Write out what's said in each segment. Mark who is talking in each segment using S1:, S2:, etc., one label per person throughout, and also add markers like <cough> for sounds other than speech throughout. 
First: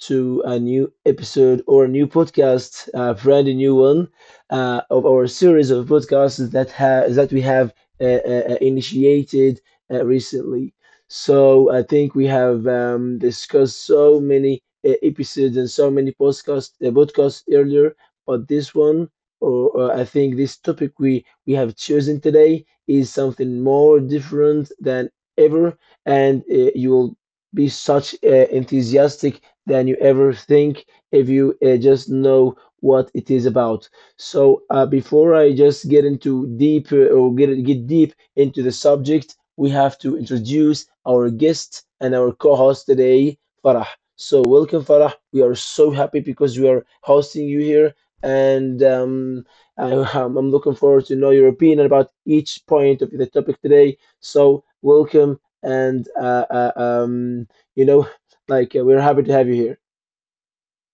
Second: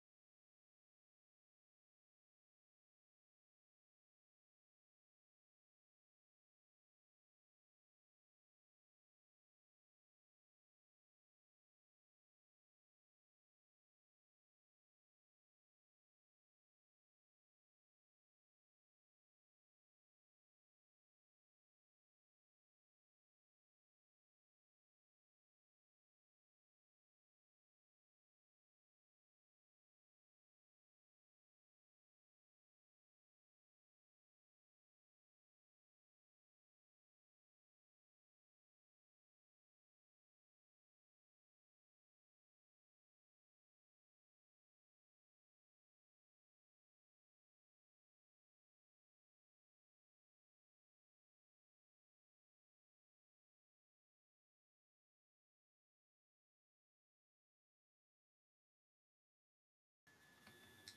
S1: to a new episode or a new podcast, a brand new one of our series of podcasts that we have initiated recently. So I think we have discussed so many episodes and so many podcasts earlier, but this one, or I think this topic we have chosen today is something more different than ever, and you will be such enthusiastic than you ever think if you just know what it is about. So before I just get into deep , or get deep into the subject, we have to introduce our guest and our co-host today, Farah. So welcome, Farah. We are so happy because we are hosting you here, and I, I'm looking forward to know your opinion about each point of the topic today. So welcome and you know <laughs> like we're happy to have you here.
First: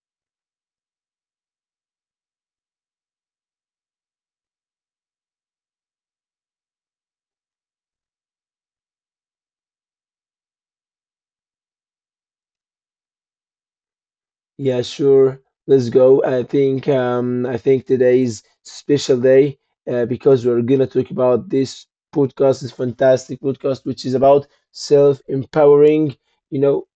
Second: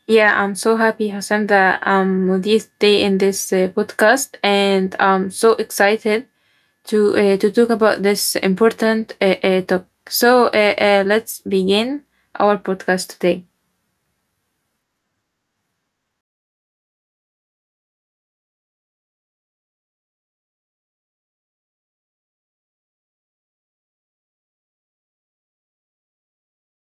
S2: Yeah, I'm so happy, Hassan, that with this day in this podcast, and I'm so excited to talk about this important talk. So let's begin our podcast today.
S1: Yeah, sure, let's go. I think today's special day, because we're gonna talk about this podcast, this fantastic podcast, which is about self empowering, you know,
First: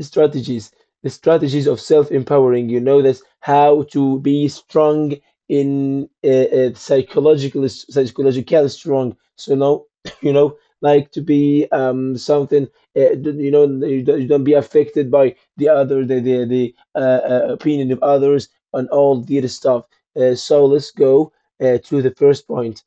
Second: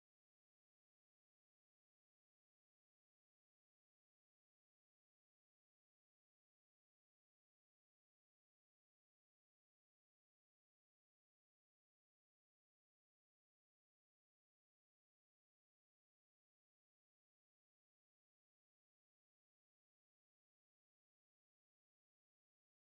S1: strategies, the strategies of self-empowering, you know, this how to be strong in , psychological strong. So now <coughs> you know, like to be something, you know, you don't be affected by the other the opinion of others and all the other stuff. So let's go to the first point.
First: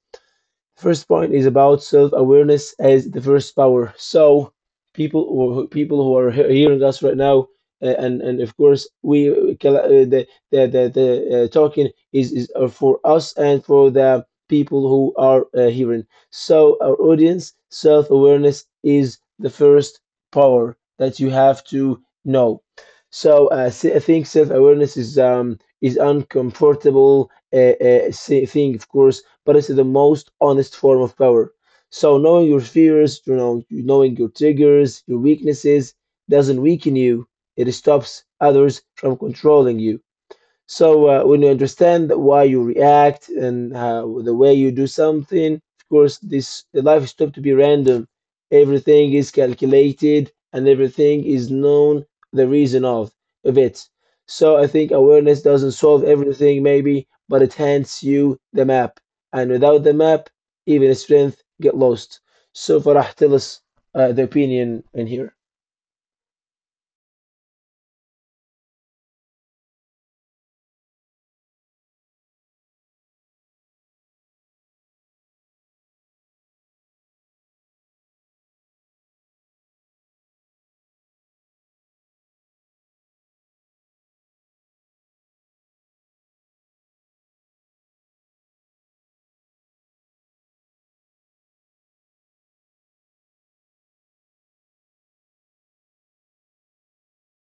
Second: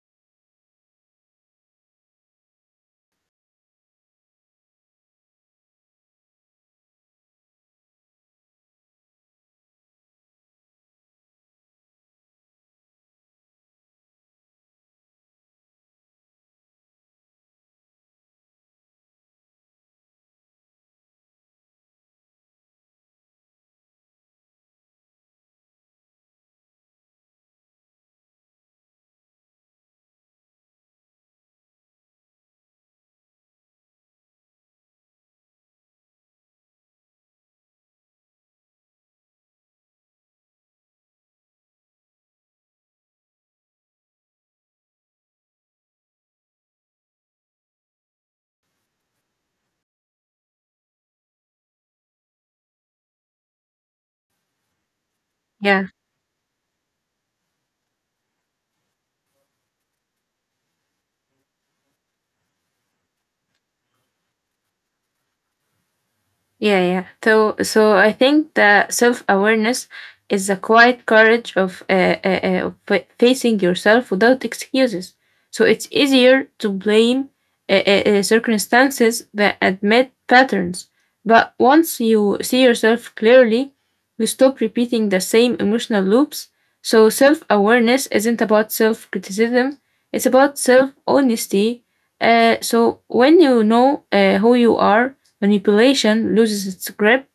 S1: First point is about self-awareness as the first power. So people, or people who are hearing us right now, and of course we the talking is for us and for the people who are hearing. So our audience, self-awareness is the first power that you have to know. So I think self-awareness is uncomfortable, thing, of course, but it's the most honest form of power. So knowing your fears, you know, knowing your triggers, your weaknesses doesn't weaken you. It stops others from controlling you. So when you understand why you react and how, the way you do something, of course, this the life is not to be random. Everything is calculated and everything is known the reason of it. So I think awareness doesn't
S2: Yeah,
S1: solve everything, maybe, but it hands you the map. And without the map, even strength get lost. So Farah, tell us the opinion in here.
S2: Yeah. So, so I think that self awareness is the quiet courage of facing yourself without excuses. So it's easier to blame circumstances than admit patterns. But once you see yourself clearly, you stop repeating the same emotional loops. So self awareness isn't about self criticism; it's about self honesty. So when you know who you are, manipulation loses its grip,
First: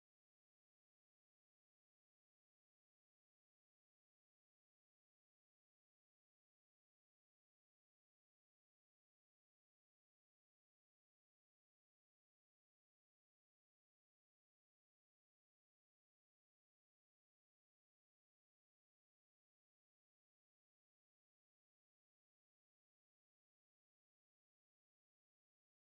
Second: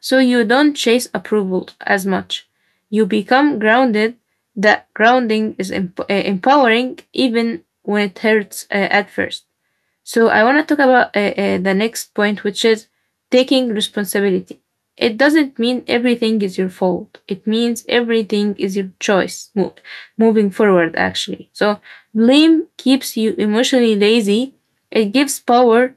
S2: so you don't chase approval as much. You become grounded. That grounding is empowering even when it hurts at first. So I want to talk about the next point, which is taking responsibility. It doesn't mean everything is your fault. It means everything is your moving forward, actually. So blame keeps you emotionally lazy. It gives power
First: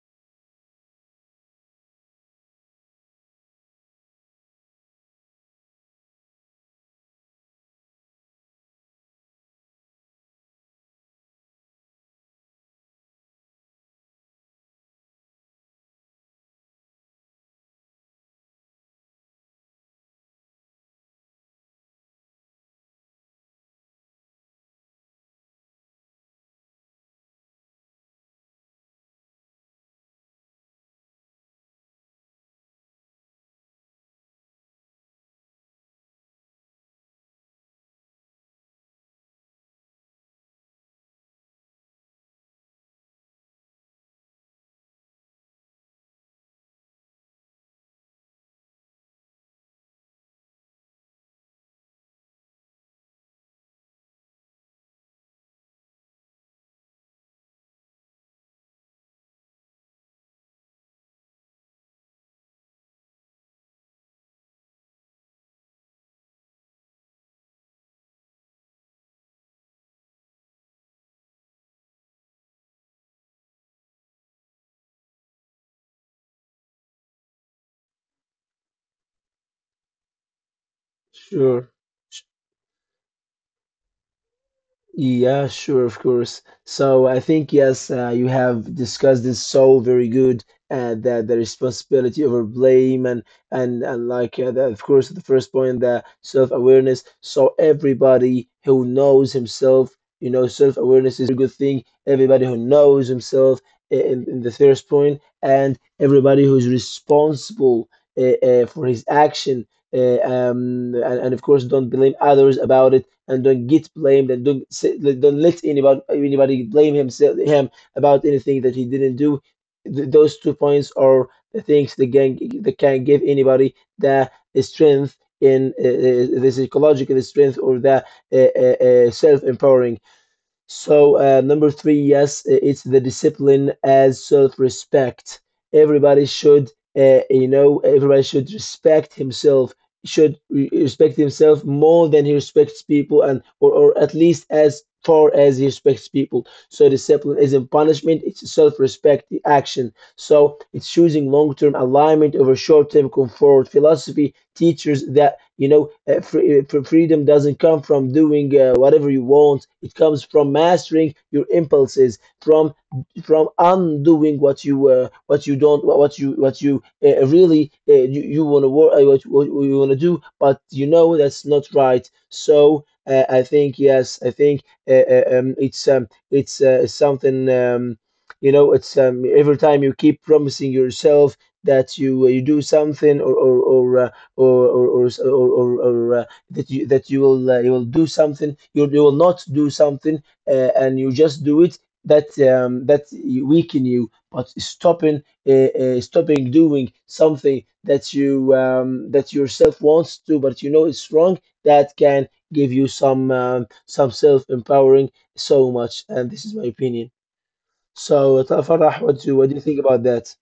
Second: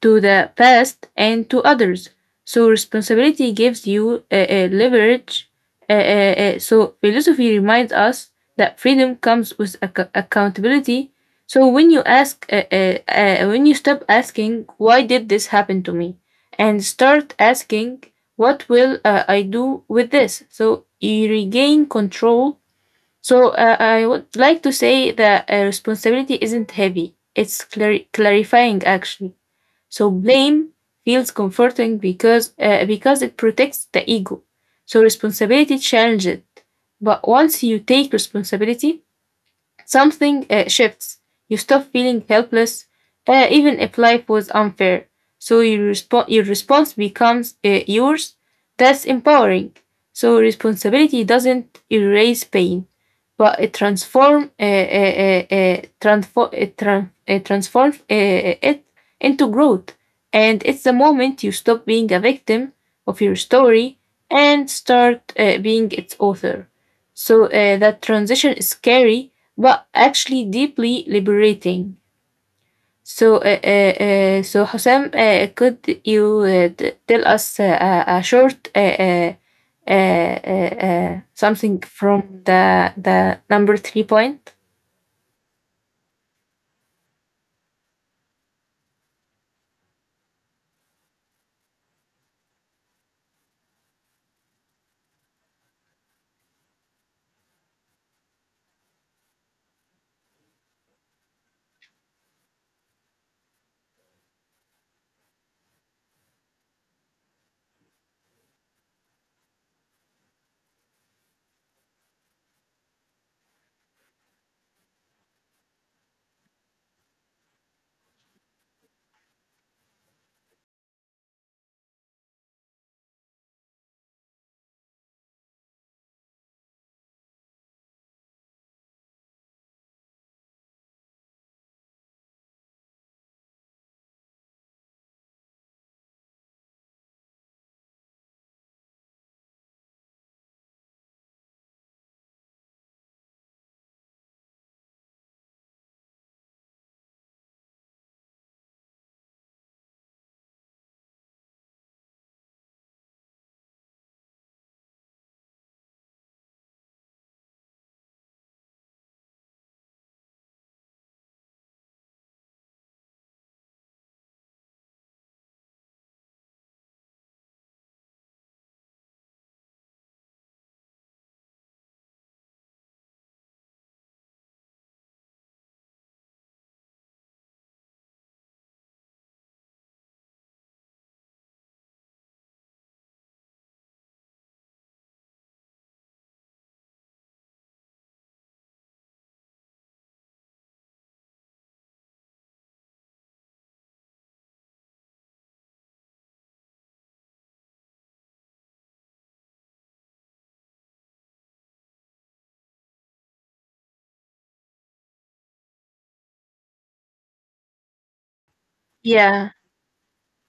S2: to the past and to others. So responsibility gives you leverage. So philosophy reminds us that freedom comes with accountability. So when you stop asking, why did this happen to me? And start asking, what will I do with this? So you regain control. So I would like to say that responsibility isn't heavy. It's clarifying actually. So blame feels comforting because it protects the ego. So responsibility challenges it. But once you take responsibility, something shifts. You stop feeling helpless, even if life was unfair. So your response becomes yours. That's empowering. So responsibility doesn't erase pain, but it transform transform it, tran- it transforms it into growth. And it's the moment you stop being a victim of your story and start being its author. So that transition is scary, but actually deeply liberating. So, uh, uh, so, Husam, could you tell us a short
S1: Sure.
S2: something from the number three point?
S1: Yeah, sure, of course. So I think yes, you have discussed this so very good, that the responsibility over blame, and like of course the first point, the self-awareness. So everybody who knows himself, you know, self-awareness is a good thing. Everybody who knows himself in the first point, and everybody who's responsible for his action. And of course, don't blame others about it, and don't get blamed, and don't say, like, don't let anybody blame himself him about anything that he didn't do. Those two points are the things that can give anybody the strength in the psychological strength, or the uh, self empowering. So, number three, yes, it's the discipline as self-respect. Everybody should, you know, everybody should respect himself, should re respect himself more than he respects people, and or at least as far as he respects people. So, discipline isn't punishment, it's self-respect, the action. So, it's choosing long-term alignment over short-term comfort. Philosophy teaches that, you know, freedom doesn't come from doing whatever you want. It comes from mastering your impulses, from undoing what you don't what you really you, you want to work what you want to do, but you know that's not right. So I think yes I think it's something you know it's every time you keep promising yourself that you do something, or, s- or that you will do something, you will not do something, and you just do it, that that weaken you. But stopping, uh, stopping doing something that you that yourself wants to, but you know it's wrong, that can give you some, some self empowering so much. And this is my opinion. So Farah,
S2: Yeah.
S1: what do you think about that?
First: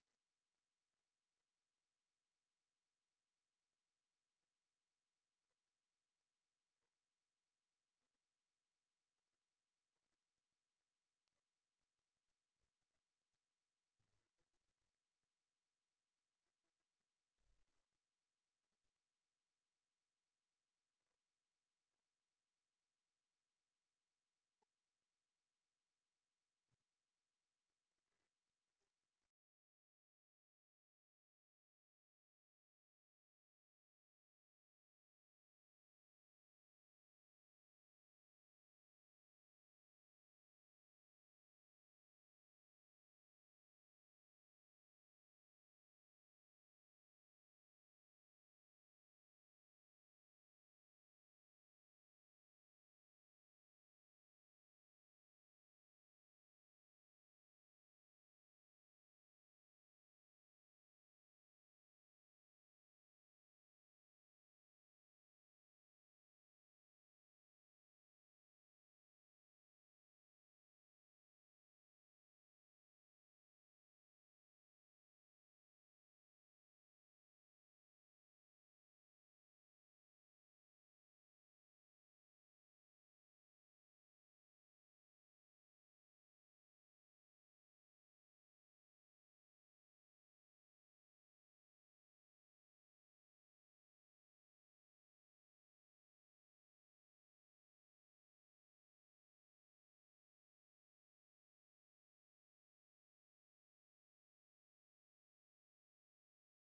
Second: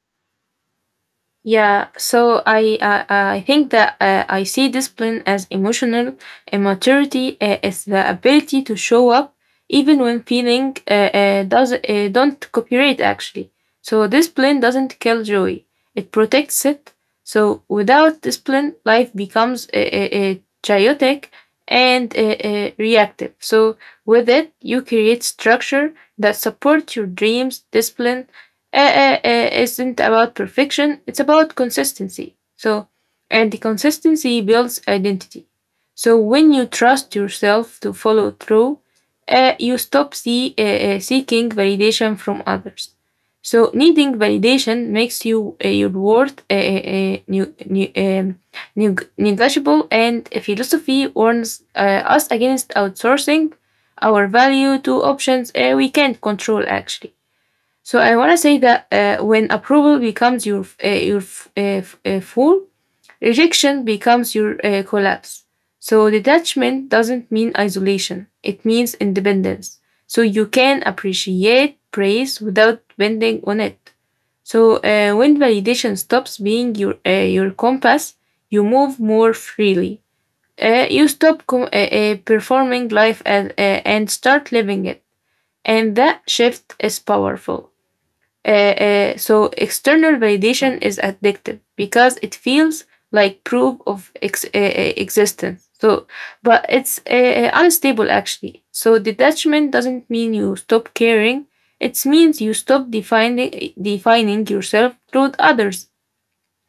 S2: Yeah, so I think that I see discipline as emotional and maturity is the ability to show up even when feeling does don't cooperate actually. So discipline doesn't kill joy; it protects it. So without discipline, life becomes chaotic and reactive. So with it, you create structure that supports your dreams. Discipline isn't about perfection, it's about consistency. So, and the consistency builds identity. So, when you trust yourself to follow through, you stop seeking validation from others. So, needing validation makes your worth negotiable, and philosophy warns us against outsourcing our value to options we can't control actually. So I want to say that when approval becomes your full, rejection becomes your collapse. So detachment doesn't mean isolation; it means independence. So you can appreciate praise without bending on it. So when validation stops being your compass, you move more freely. You stop performing life and start living it, and that shift is powerful. So external validation is addictive because it feels like proof of existence. So, but it's unstable actually. So detachment doesn't mean you stop caring. It means you stop defining yourself through others.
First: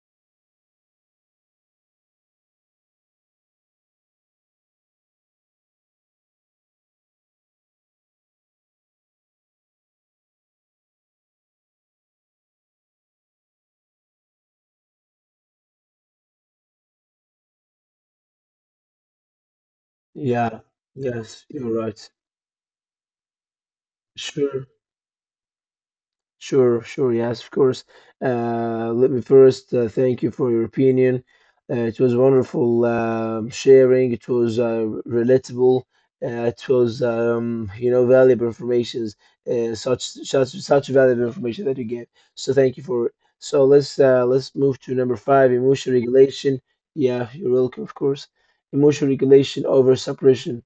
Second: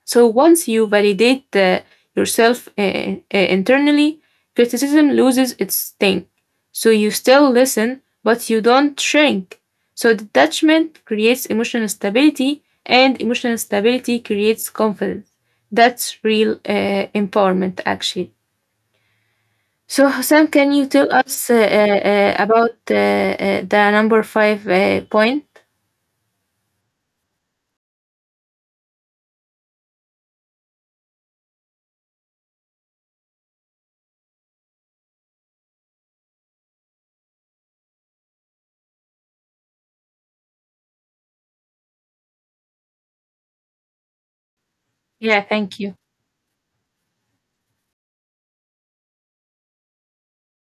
S2: So once you validate yourself internally, criticism loses its sting. So you still listen, but you don't shrink. So detachment creates emotional stability, and emotional stability creates confidence. That's real empowerment, actually. So, Sam,
S1: Yeah.
S2: can you tell
S1: Yes,
S2: us
S1: you're right.
S2: about the number five
S1: Sure.
S2: point?
S1: Sure, sure. Yes, of course. Let me first thank you for your opinion. It was wonderful, sharing. It was relatable. Uh, you know, valuable information, such valuable information that you gave. So thank you for it. So let's move to number
S2: Yeah,
S1: five,
S2: thank
S1: emotion
S2: you.
S1: regulation. Yeah, you're welcome, of course. Emotion regulation over suppression.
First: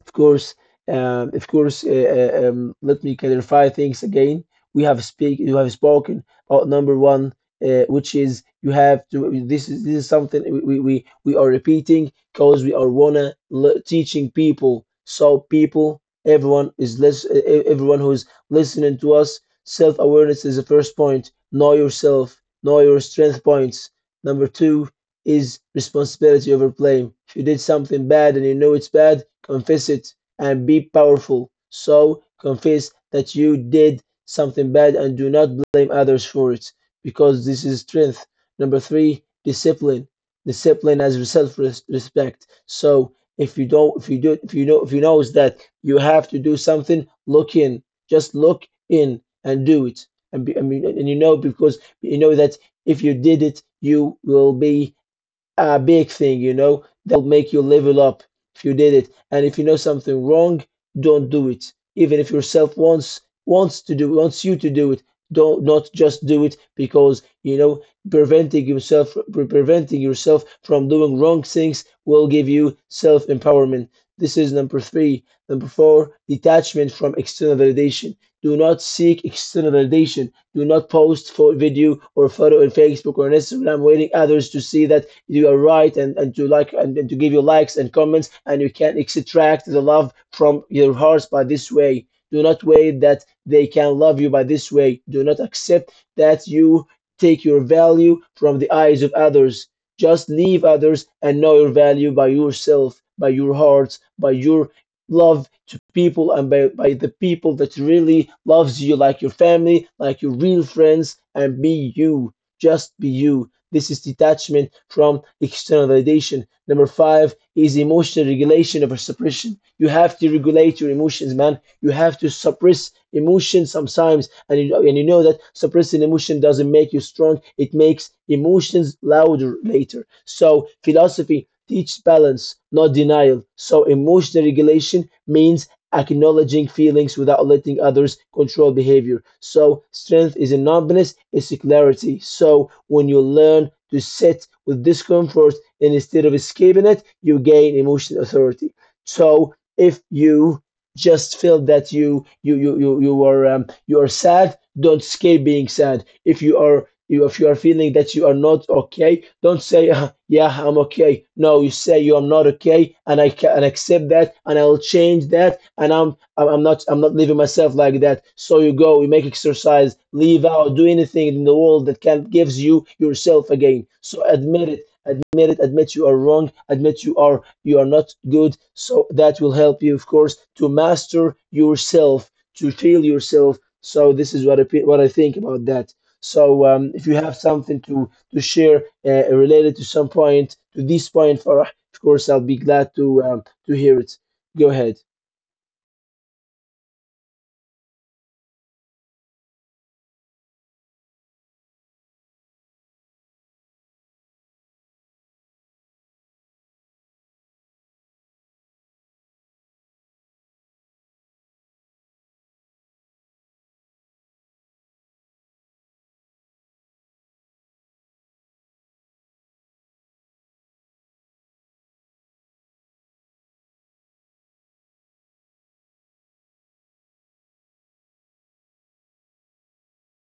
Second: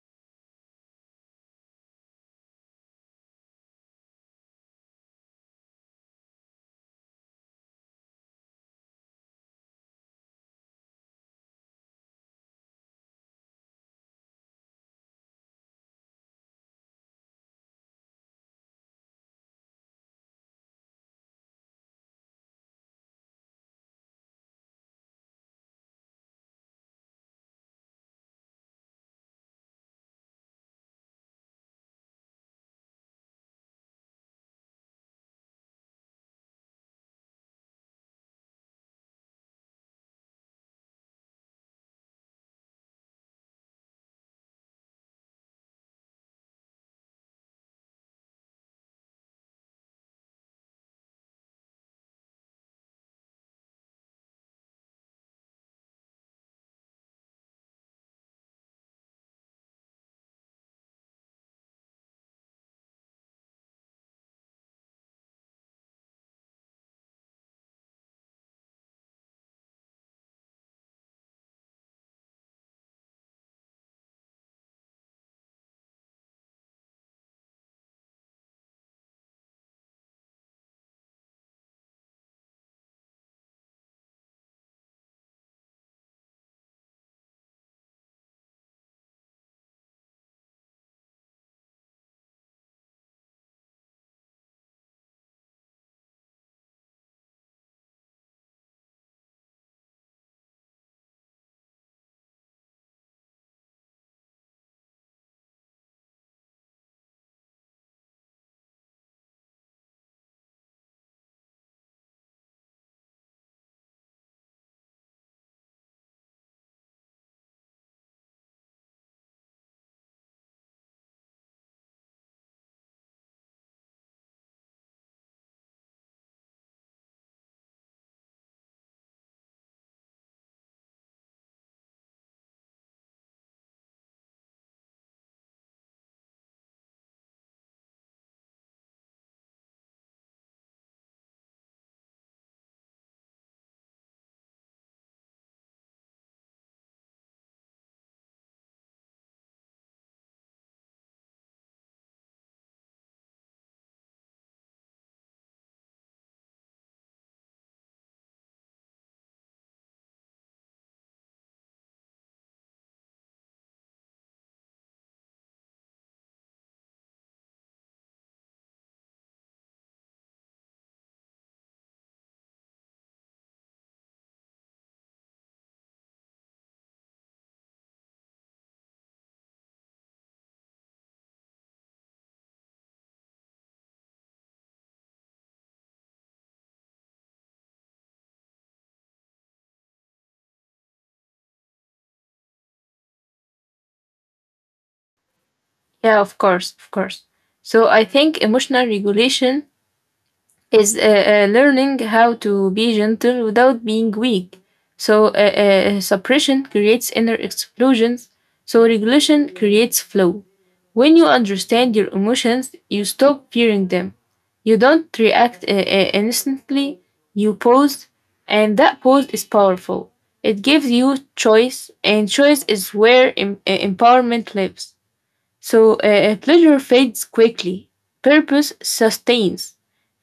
S1: Of course, of course. Let me clarify things again. We have speak. You have spoken about number one, which is you have to. This is something we are repeating because we are wanna teaching people. So people, everyone is less. Everyone who's listening to us, self awareness is the first point. Know yourself. Know your strength points. Number two is responsibility over blame. If you did something bad and you know it's bad, confess it and be powerful. So confess that you did something bad and do not blame others for it because this is strength. Number three, discipline. Discipline as self respect. So if you don't, if you do, if you know, if you knows that you have to do something, look in. Just look in and do it. And, be, I mean, and you know because you know that if you did it, you will be a big thing, you know, that'll make you level up if you did it. And if you know something wrong, don't do it. Even if yourself wants you to do it, don't not just do it, because you know preventing yourself preventing yourself from doing wrong things will give you self empowerment. This is number three. Number four, detachment from external validation. Do not seek external validation. Do not post for video or photo on Facebook or on Instagram, waiting others to see that you are right, and to like, and to give your likes and comments, and you can extract the love from your hearts by this way. Do not wait that they can love you by this way. Do not accept that you take your value from the eyes of others. Just leave others and know your value by yourself, by your hearts, by your love to people, and by the people that really loves you, like your family, like your real friends, and be you. Just be you. This is detachment from external validation. Number five is emotional regulation over suppression. You have to regulate your emotions, man. You have to suppress emotion sometimes. And and you know that suppressing emotion doesn't make you strong, it makes emotions louder later. So, philosophy teach balance, not denial. So emotional regulation means acknowledging feelings without letting others control behavior. So, strength is in numbness, it's clarity. So, when you learn to sit with discomfort and instead of escaping it, you gain emotional authority. So, if you just feel that you are sad, don't escape being sad. If if you are feeling that you are not okay, don't say, "Ah," "Yeah, I'm okay." No, you say, "You are not okay," and I can and accept that, and I'll change that, and I'm not leaving myself like that. So you go, you make exercise, leave out, do anything in the world that can gives you yourself again. So admit it, admit you are wrong, admit you are not good. So that will help you, of course, to master yourself, to feel yourself. So this is what I think about that. So if you have something to share related to some point, to this point, Farah, of course I'll be glad to hear it. Go ahead.
S2: Yeah, of course, of course. So, I think emotional regulation is learning how to be gentle without being weak. So, suppression creates inner explosions. So, regulation creates flow. When you understand your emotions, you stop fearing them. You don't react instantly, you pause, and that pause is powerful. It gives you choice, and choice is where empowerment lives. So pleasure fades quickly, purpose sustains.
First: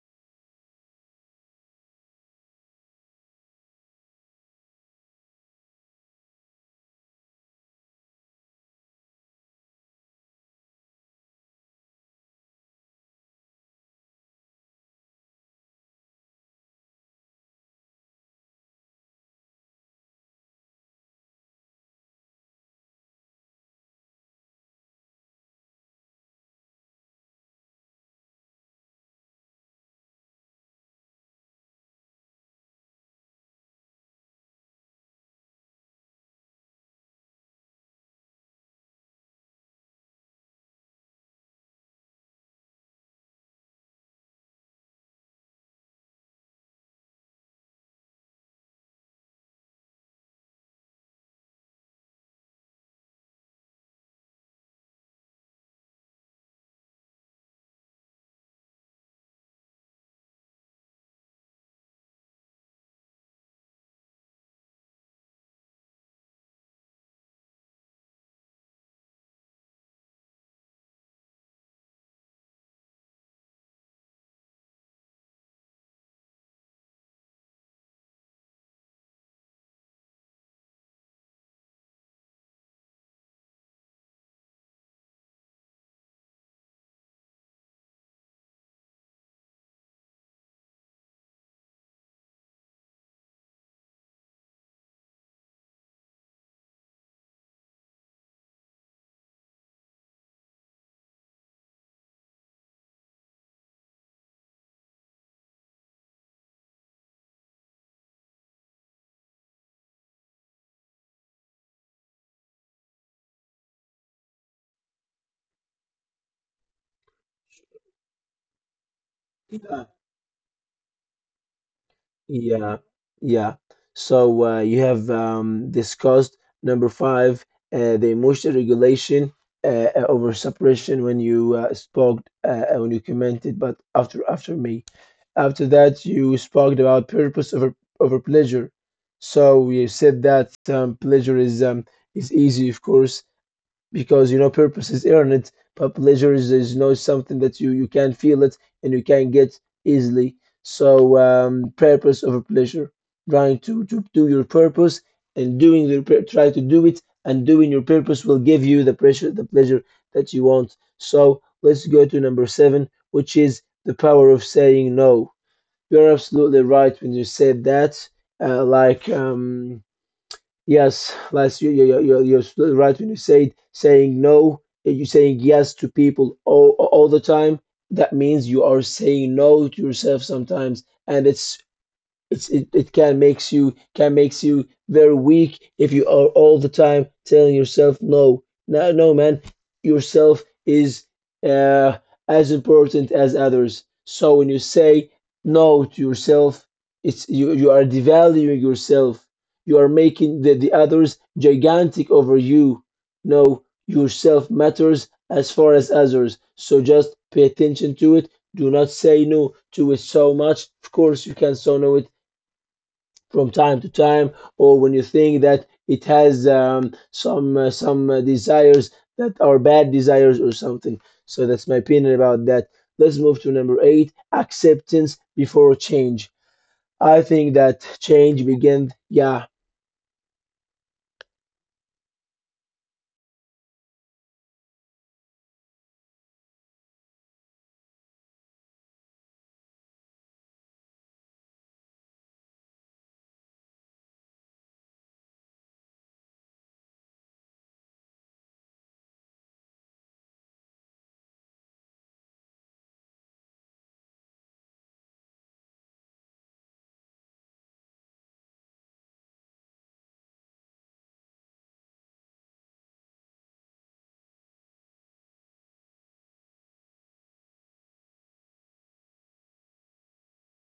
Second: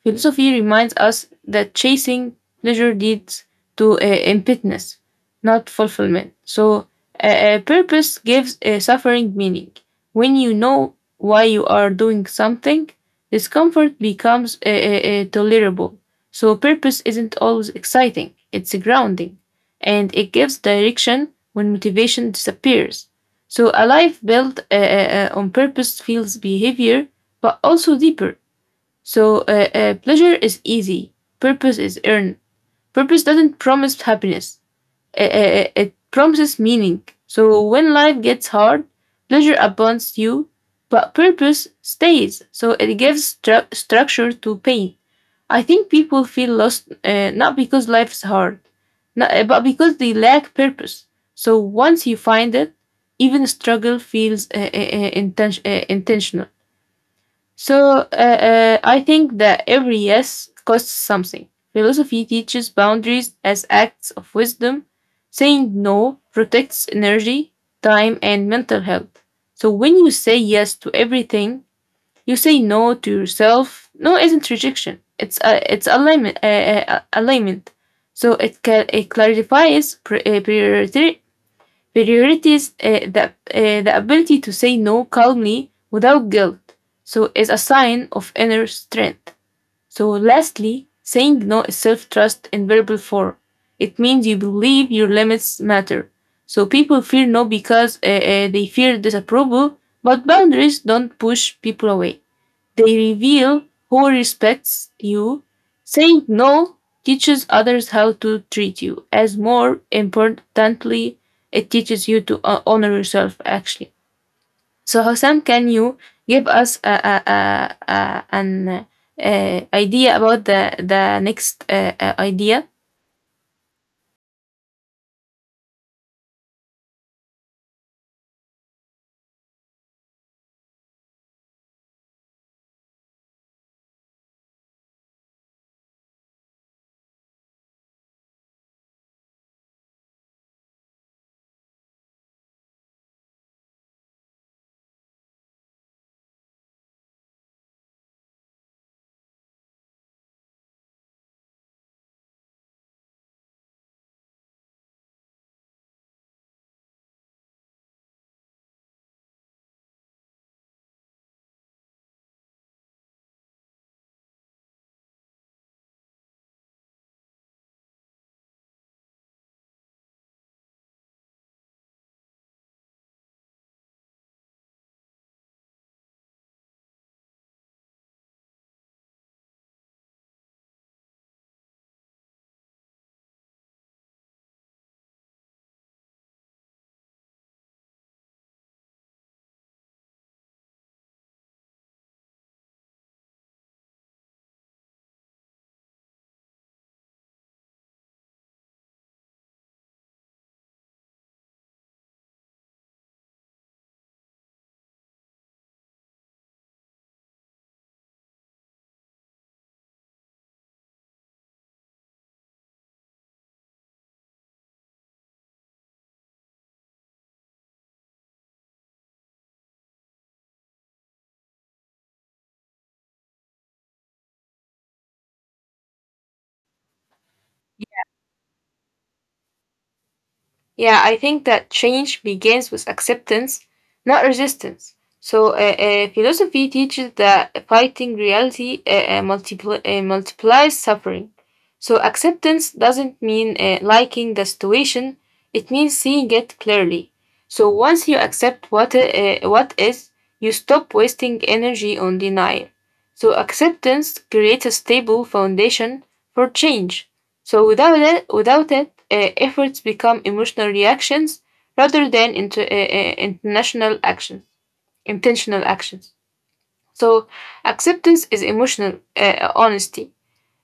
S2: Philosophy reminds us that chasing pleasure leads to emptiness, not fulfillment. So purpose gives suffering meaning. When you know why you are doing something, discomfort becomes tolerable. So purpose isn't always exciting, it's grounding, and it gives direction when motivation disappears. So a life built on purpose feels behavior, but also deeper. So pleasure is easy, purpose is earned. Purpose doesn't promise happiness, it promises meaning. So when life gets hard, pleasure abandons you, but purpose stays. So it gives structure to pain. I think people feel lost not because life is hard, not, but because they lack purpose. So once you find it, even struggle feels intentional. So I think that every yes costs something. Philosophy teaches boundaries as acts of wisdom. Saying no protects energy, time, and mental health. So when you say yes to everything, you say no to yourself. No isn't rejection. It's alignment. Alignment. So it clarifies priority, priorities. The ability to say no calmly without guilt. So is a sign of inner strength. So lastly, saying no is self trust in verbal form. It means you believe your limits matter. So people fear no because they fear disapproval, but boundaries don't push people away. They reveal who respects you. Saying no teaches others how to treat you. As more importantly, it teaches you to honor yourself, actually. So, Hossam, can you give us an
S1: Yeah.
S2: idea about the next idea?
S1: Yeah, yeah. So you have discussed number five, the emotional regulation over suppression, when you spoke when you commented, but after me, after that you spoke about purpose over pleasure. So you said that pleasure is is easy, of course, because you know purpose is earned, but pleasure is you know something that you can feel it and you can get easily. So purpose over pleasure, trying to do your purpose and doing your pur- try to do it and doing your purpose will give you the pleasure that you want. So let's go to number seven, which is the power of saying no. You're absolutely right when you said that. Uh, like um, Yes, Les, you're still right when you say saying no, you're saying yes to people all the time. That means you are saying no to yourself sometimes, and it can makes you very weak if you are all the time telling yourself no no no man, yourself is uh, as important as others. So when you say no to yourself, it's, you are devaluing yourself. You are making the others gigantic over you. No, yourself matters as far as others. So just pay attention to it. Do not say no to it so much. Of course you can say no it from time to time, or when you think that it has some desires that are bad desires or something. So that's my opinion about that. Let's move to number eight: acceptance before change. I think that change begins. Yeah,
S2: Yeah, I think that change begins with acceptance, not resistance. So, philosophy teaches that fighting reality multiplies suffering. So, acceptance doesn't mean liking the situation, it means seeing it clearly. So, once you accept what is, you stop wasting energy on denial. So, acceptance creates a stable foundation for change. So without it, efforts become emotional reactions rather than intentional actions. So acceptance is emotional honesty.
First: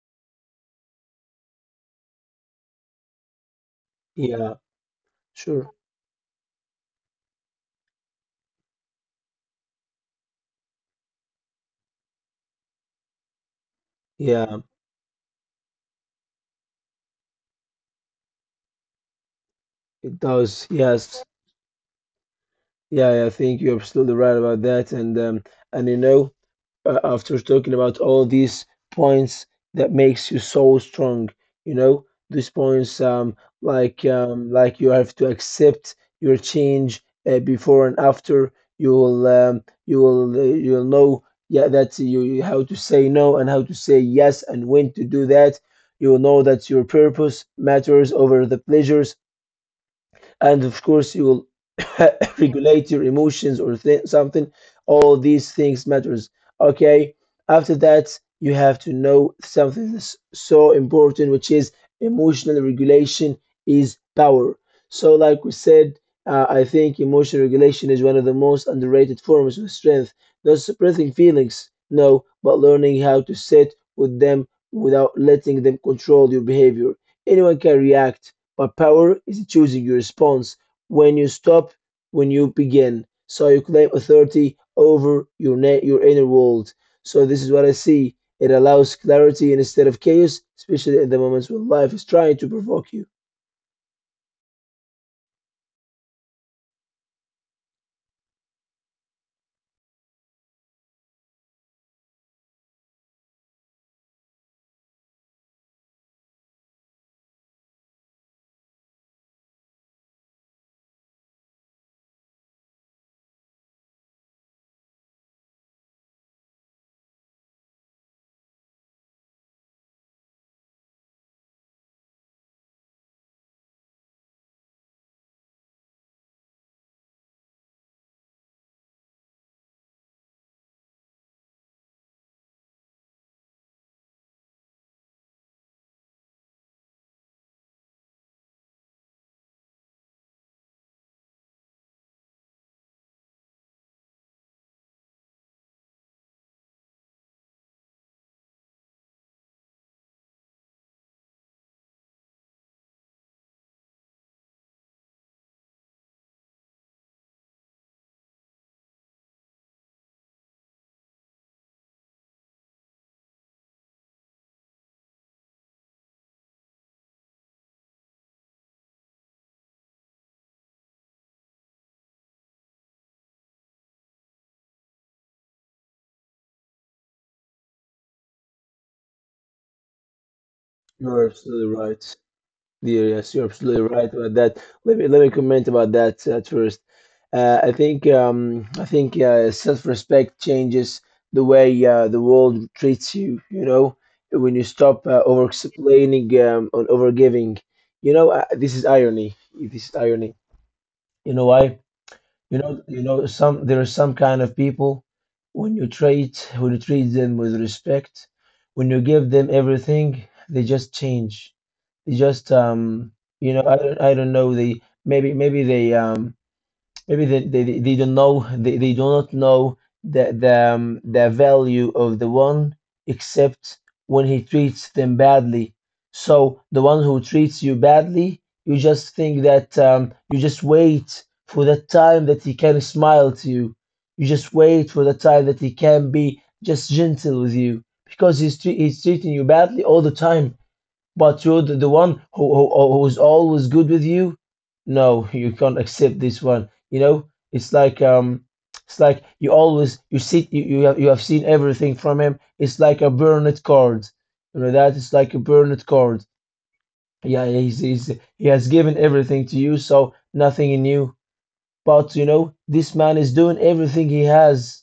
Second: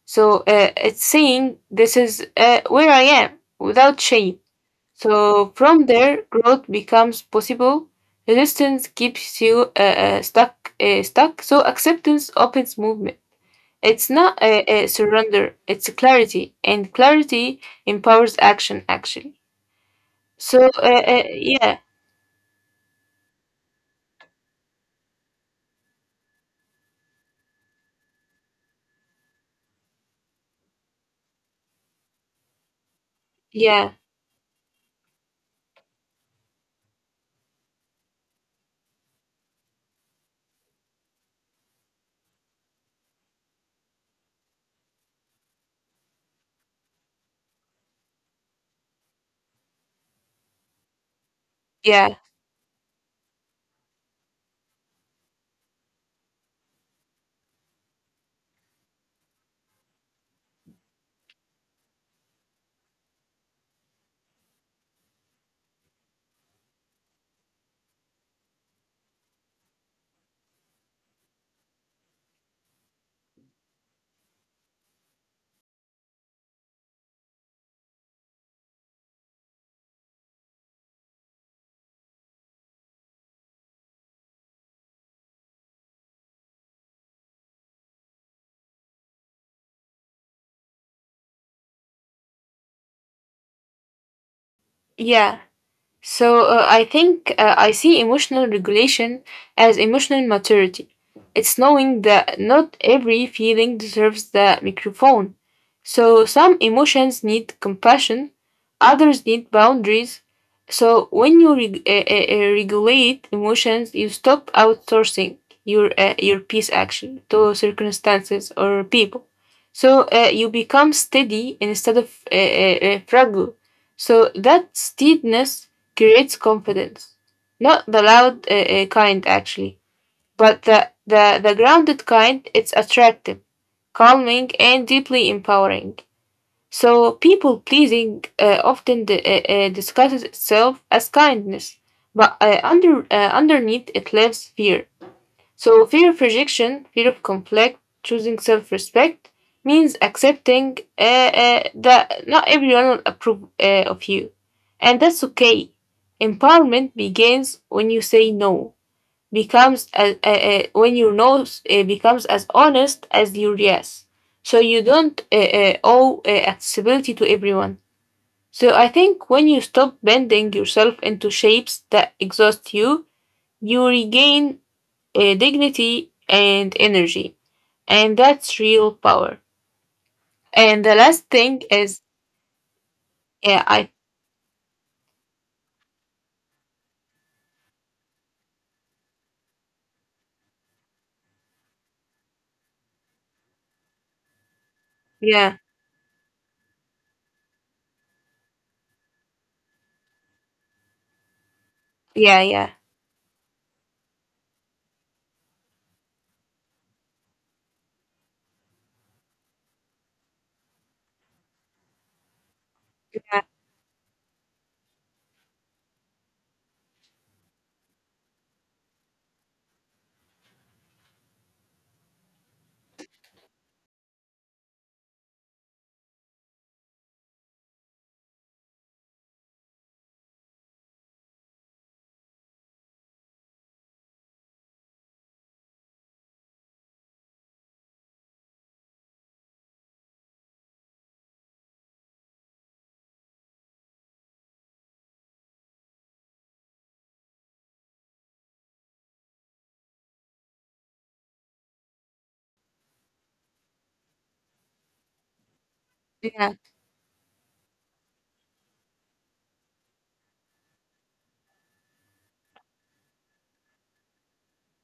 S2: So it's saying this is where I am without shame.
S1: yeah,
S2: So
S1: sure,
S2: from there, growth becomes possible. Resistance keeps you stuck. So acceptance opens movement. It's not
S1: yeah,
S2: a, a surrender, it's clarity, and clarity empowers action actually.
S1: it does.
S2: So,
S1: Yes, yeah, I think you're absolutely right about that, and you know, after talking about all these points that makes you so strong, you know, these points,
S2: yeah,
S1: like you have to accept your change before and after you will you'll know, yeah, that how to say no and how to say yes and when to do that. You will know that your purpose matters over the pleasures, and of course you will
S2: yeah,
S1: <laughs> regulate your emotions or something. All these things matters, okay. After that, you have to know something that's so important, which is emotional regulation is power. So like we said, I think emotional regulation is one of the most underrated forms of strength. Not suppressing feelings, no, but learning how to sit with them without letting them control your behavior. Anyone can react, but power is choosing your response. When you stop, when you begin. So you claim authority over your inner world. So this is what I see. It allows clarity instead of chaos, especially in the moments when life is trying to provoke you.
S2: yeah. So I think I see emotional regulation as emotional maturity. It's knowing that not every feeling deserves the microphone. So some emotions need compassion, others need boundaries. So when you regulate emotions, you stop outsourcing your peace action to circumstances or people. So you become steady instead of fragile. So that steadiness creates confidence. Not the loud kind, actually, but the grounded kind. It's attractive, calming, and deeply empowering. So, people pleasing often disguises itself as kindness, but underneath it lives fear. So, fear of rejection, fear of conflict, choosing self respect means accepting that not everyone will approve of you. And that's okay. Empowerment begins when you say no, becomes as, when your no becomes as honest as your yes. So, you don't owe accessibility to everyone. So, I think when you stop bending yourself into shapes that exhaust you, you regain dignity, and energy. And that's real power. And the
S1: You're
S2: last thing
S1: absolutely
S2: is,
S1: right. Yeah, yes, you're
S2: yeah,
S1: absolutely right about that. Let me comment about that at first. I think self-respect changes the way the world treats you. You know, when you stop
S2: yeah,
S1: over-explaining and over-giving. You know, this is irony. This is irony. You know why?
S2: yeah, yeah,
S1: You know, some there are some kind of people, when you treat them with respect, when you give them everything, they just change. They just
S2: yeah,
S1: you know, I don't know. They maybe they maybe they don't know, they do not know the value of the one except when he treats them badly. So the one who treats you badly, you just think that you just wait for the time that he can smile to you, you just wait for the time that he can be just gentle with you, because he's treating you badly all the time, but you're the one who, who is always good with you. No, you can't accept this one. You know, it's like, it's like you always you see, you have seen everything from him. It's like a burned card. You know that it's like a burned card.
S2: yeah.
S1: Yeah, he's, he has given everything to you, so nothing in you. But you know, this man is doing everything he has.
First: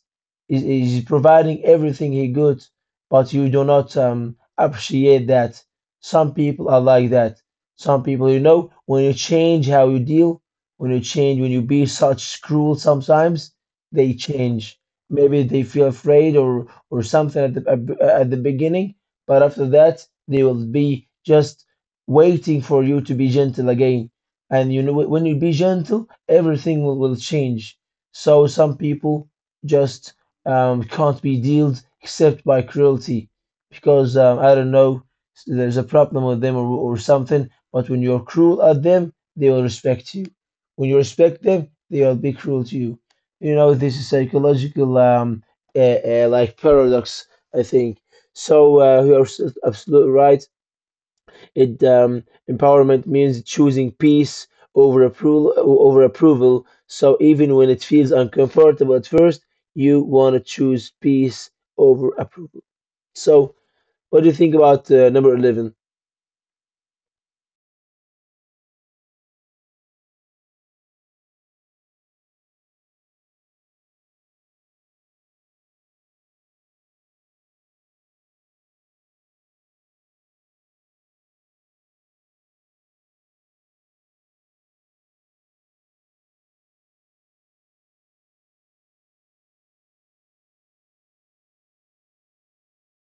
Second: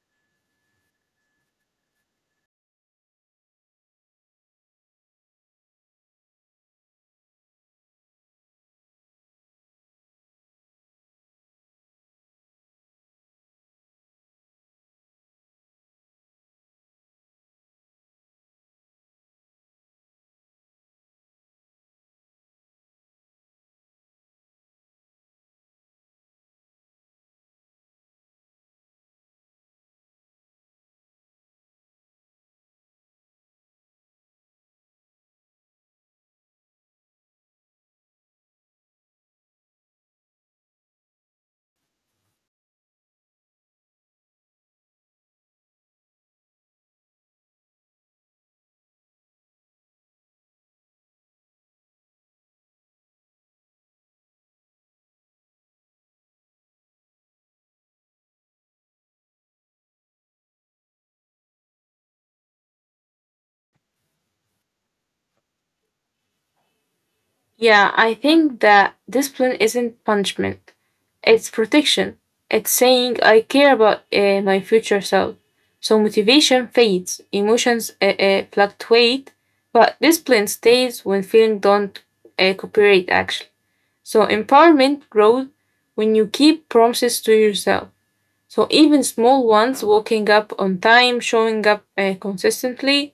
S1: Is providing everything he could, but you do not appreciate that. Some people are like that. Some people, you know, when you change how you deal, when you change, when you be such cruel, sometimes they change. Maybe they feel afraid or something at the beginning, but after that they will be just waiting for you to be gentle again. And you know, when you be gentle, everything will change. So some people, just can't be dealt except by cruelty, because I don't know, there's a problem with them, or something. But when you're cruel at them, they will respect you. When you respect them, they will be cruel to you. You know, this is psychological like paradox, I think. So you're absolutely right. It Empowerment means choosing peace over approval, over approval. So even when it feels uncomfortable at first, you want to choose peace over approval. So what do you think about number 11?
S2: Yeah, I think that discipline isn't punishment, it's protection. It's saying I care about my future self. So motivation fades, emotions fluctuate, but discipline stays when feelings don't cooperate, actually. So empowerment grows when you keep promises to yourself. So even small ones, waking up on time, showing up consistently,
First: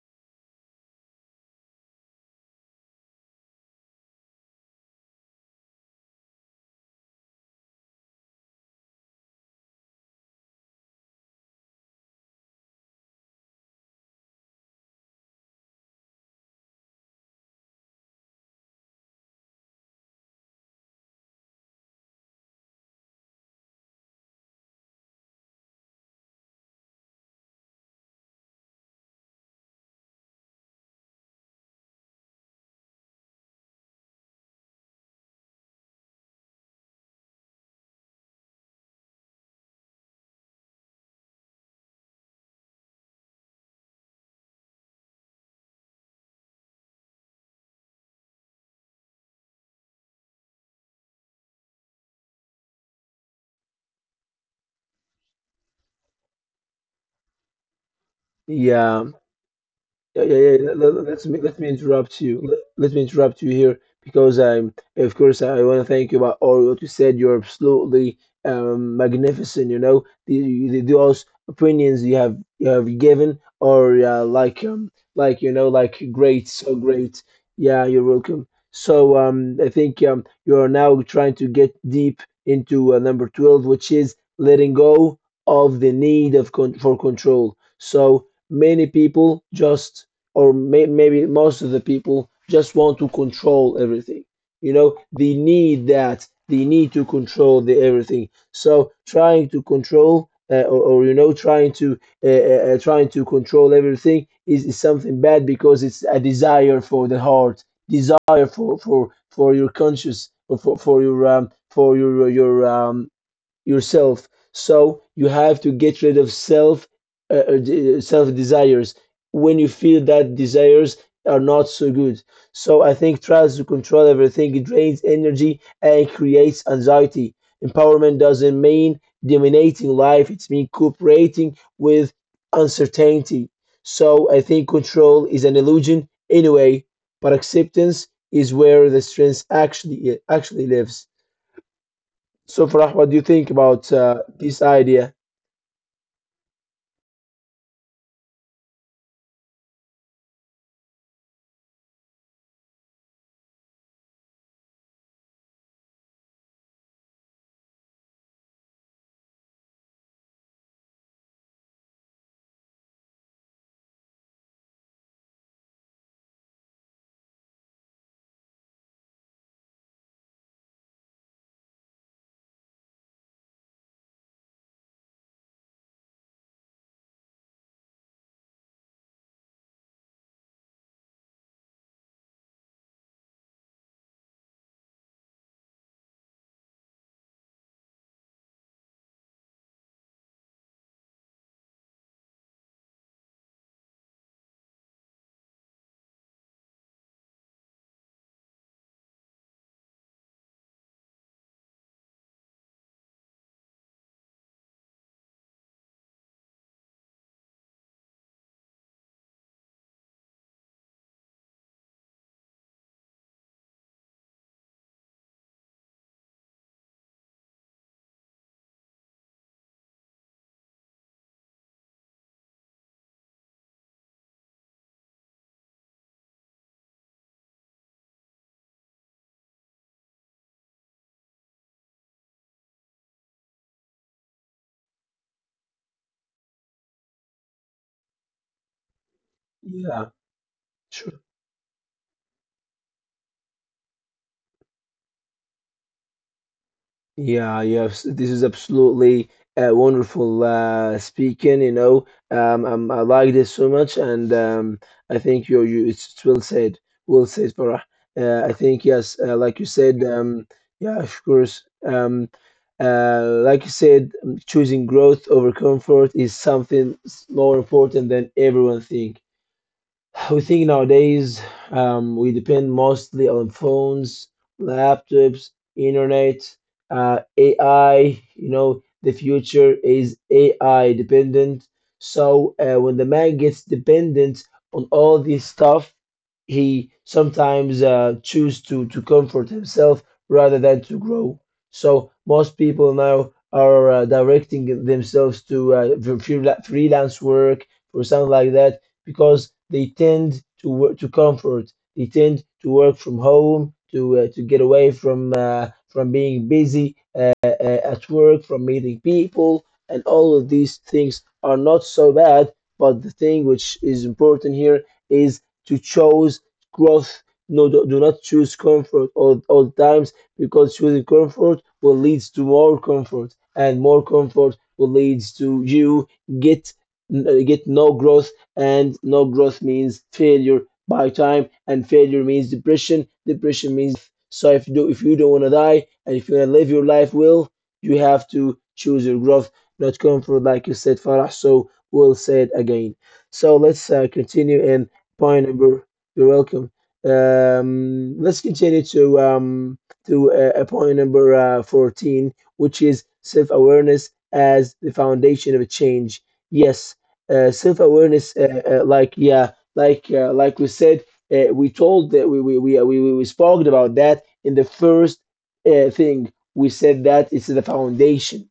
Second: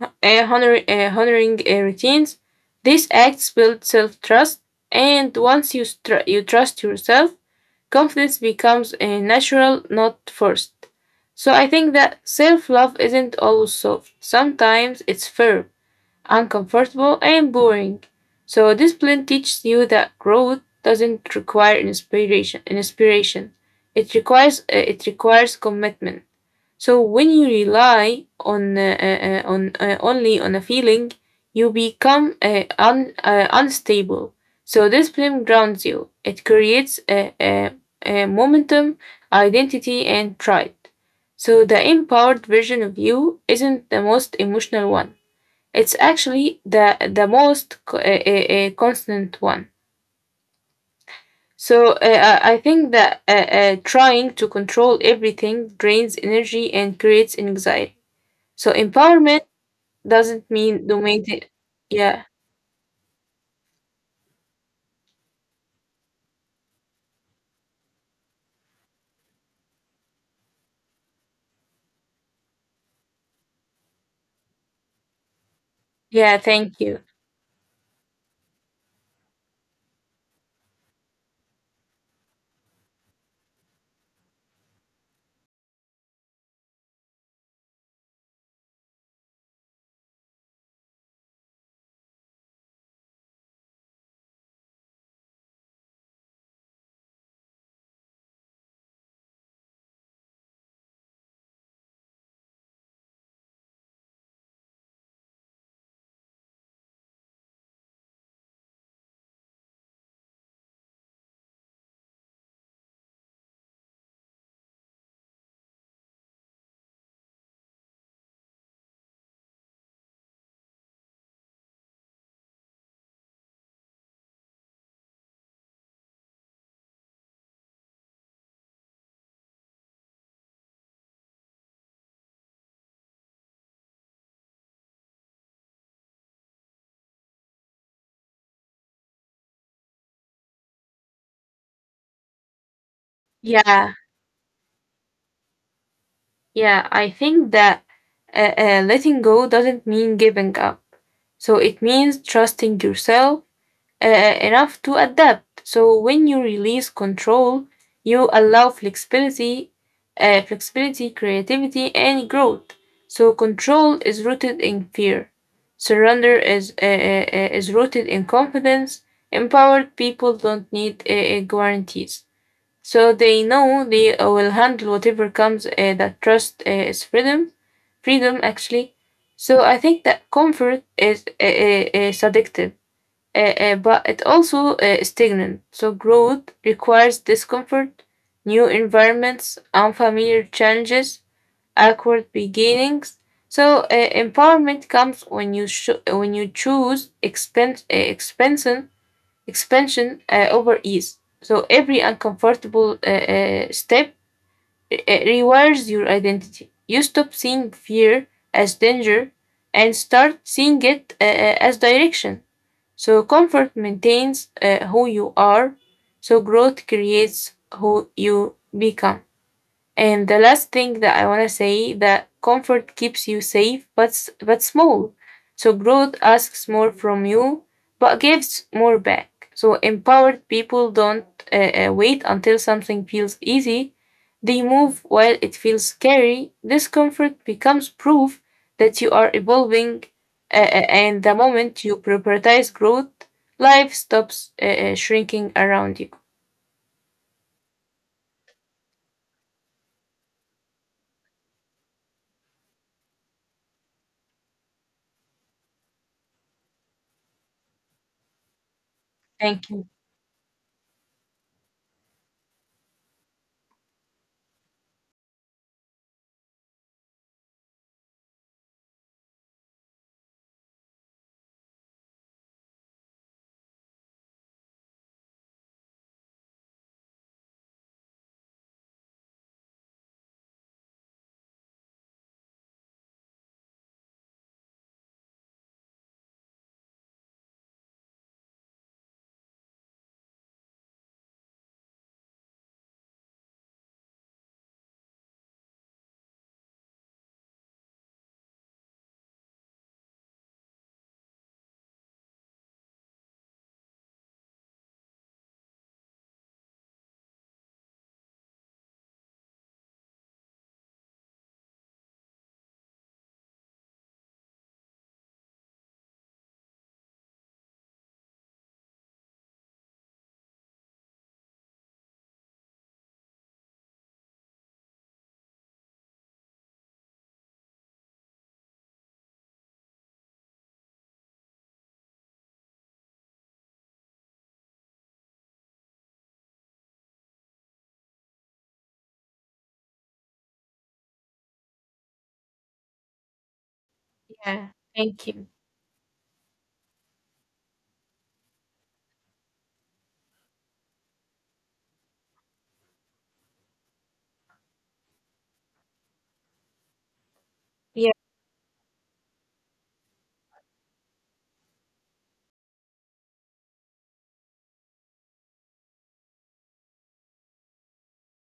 S2: honoring routines, these acts build self trust. And once you trust yourself, confidence becomes natural, not forced. So I think that self love isn't always soft, sometimes it's firm uncomfortable, and boring. So discipline teaches you that growth doesn't require inspiration. Inspiration, it requires commitment. So when you rely on only on a feeling, you become unstable. So discipline grounds you. It creates a momentum, identity, and pride. So the empowered version of you isn't the most emotional one. It's actually the most co- a constant one. So I think that trying to control everything drains energy and creates anxiety. So
S1: Yeah,
S2: empowerment
S1: yeah, yeah,
S2: doesn't
S1: yeah. Let,
S2: mean
S1: let, let me
S2: dominating.
S1: let me interrupt
S2: Yeah,
S1: you. Let me interrupt you here, because I'm, of course, I want to thank you about all what you said. You're absolutely magnificent. You know, the those opinions you have given are like, you know, like
S2: yeah.
S1: great, so
S2: Thank you.
S1: great. Yeah, you're welcome. So I think you are now trying to get deep into number 12, which is letting go of the need of con for control. So many people just, or maybe most of the people just want to control everything. You know, they need that. They need to control the everything. So trying to control, or you know, trying to trying to control everything is something bad, because it's a desire for the heart, desire for your conscious, or for your for your yourself. So you have to get rid of uh, self desires when you feel that desires are not so good. So I think tries to control everything, it drains energy and creates anxiety. Empowerment doesn't mean dominating life; it's mean cooperating with uncertainty. So I think control is an illusion anyway, but acceptance is where the strength actually lives. So, Farah, what do you think about
S2: Yeah,
S1: this idea?
S2: yeah. I think that letting go doesn't mean giving up. So it means trusting yourself uh, enough to adapt. So when you release control, you allow flexibility, creativity, and growth. So control is rooted in fear. Surrender is rooted in confidence. Empowered people don't need guarantees. So they know they will handle whatever comes. That trust is freedom, freedom actually. So I think that comfort is seductive but it also is stagnant. So growth requires discomfort, new environments, unfamiliar challenges, awkward beginnings. So empowerment comes when you when you choose expansion expansion over ease. So every uncomfortable step rewires your identity. You stop seeing fear as danger and start seeing it as direction. So comfort maintains who you are. So growth creates who you become. And the last thing that I want to say that comfort keeps you safe but but small. So growth asks more from you but gives more back. So empowered people don't wait until something feels easy. They move while it feels scary. Discomfort becomes proof that you are evolving
S1: Yeah, sure.
S2: and the moment you prioritize growth, life stops shrinking around you.
S1: Yeah, yes, this is absolutely wonderful speaking. You know, I like this so much, and I think you, it's well said. Well said, Farah. I think yes, like you
S2: Thank you.
S1: said, yeah, of course. Like you said, choosing growth over comfort is something more important than everyone think. <sighs> We think nowadays, we depend mostly on phones, laptops, internet, AI. You know, the future is AI dependent. So when the man gets dependent on all this stuff, he sometimes choose to comfort himself rather than to grow. So most people now are directing themselves to freelance work or something like that, because they tend to work to comfort. They tend to work from home to get away from being busy at work, from meeting people, and all of these things are not so bad. But the thing which is important here is to choose growth. No, do not choose comfort all times, because choosing comfort will lead to more comfort, and more comfort will lead to you get get no growth, and no growth means failure by time, and failure means depression, depression means death. So if you do, if you don't want to die, and if you want to live your life well, you have to choose your growth, not comfort, like you said, Farah. So we'll say it again. So let's continue
S2: Yeah.
S1: in
S2: Thank you.
S1: point number, you're welcome, let's continue to point number 14, which is self-awareness as the foundation of a change. Yes, self
S2: Yeah.
S1: awareness, yeah, like we said, we told that we spoke about that in the first thing. We said that it's the foundation.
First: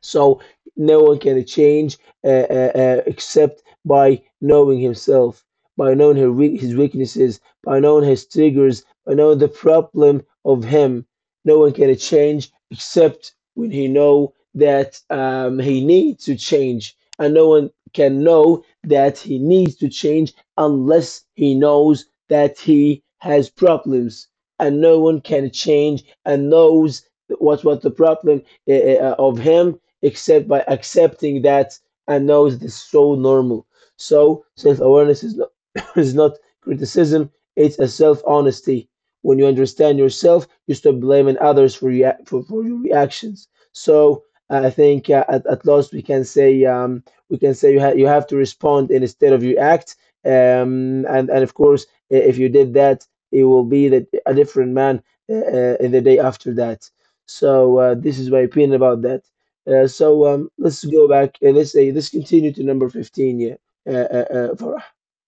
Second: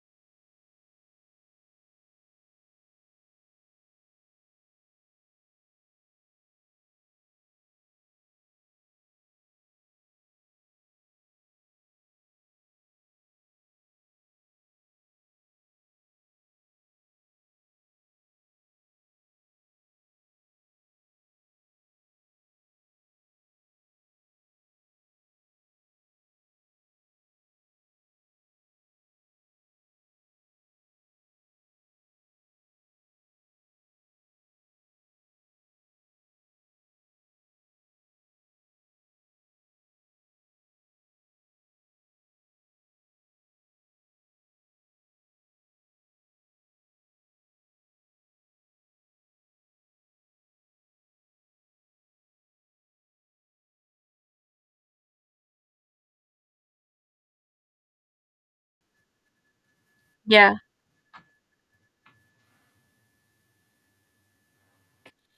S1: So no one can change except by knowing himself, by knowing his weaknesses, by knowing his triggers, by knowing the problem of him. No one can change except when he know that he needs to change, and no one can know that he needs to change unless he knows that he has problems, and no one can change and knows what was the problem of him except by accepting that and knows this is so normal. So self awareness is not <coughs> is not criticism; it's a self honesty. When you understand yourself, you stop blaming others for your reactions. So I think at last we can say you have to respond instead of you act. And of course, if you did that, it will be that a different man in the day after that. So this is my opinion about that.
S2: Yeah.
S1: Let's go back and let's say let's continue to number 15. Yeah, Farah,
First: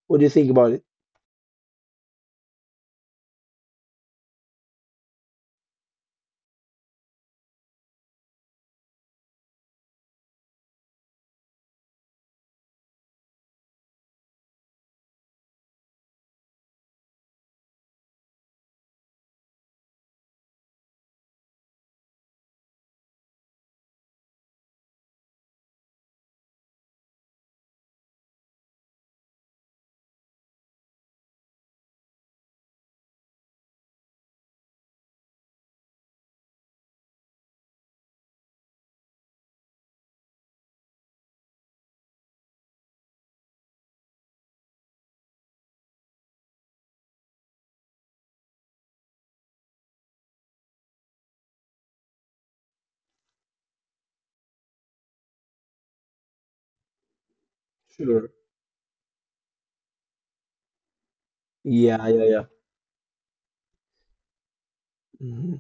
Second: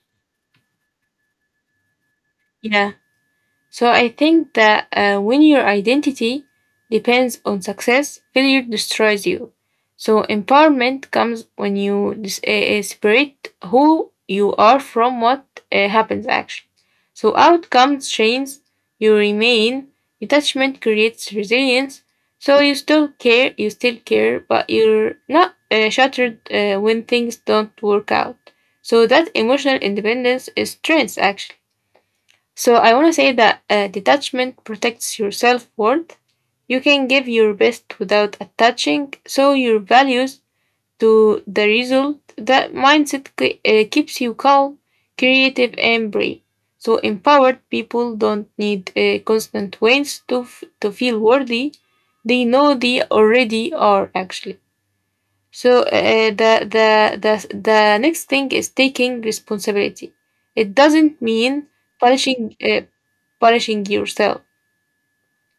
S1: what do you think about it?
S2: Yeah. So I think that when your identity depends on success, failure destroys you. So empowerment comes when you separate who you are from what happens actually. So outcomes change, you remain. Detachment creates resilience. So you still care, but you're not shattered when things don't work out. So that emotional independence is strength actually. So I want to say that detachment protects your self worth. You can give your best without attaching, so your values to the result. That mindset keeps you calm, creative, and brave. So empowered people don't need constant wins to to feel worthy. They know they already are actually. So the, the next
S1: Sure.
S2: thing is taking responsibility. It doesn't mean
S1: Yeah, yeah, yeah.
S2: punishing punishing yourself.
S1: Mm-hmm.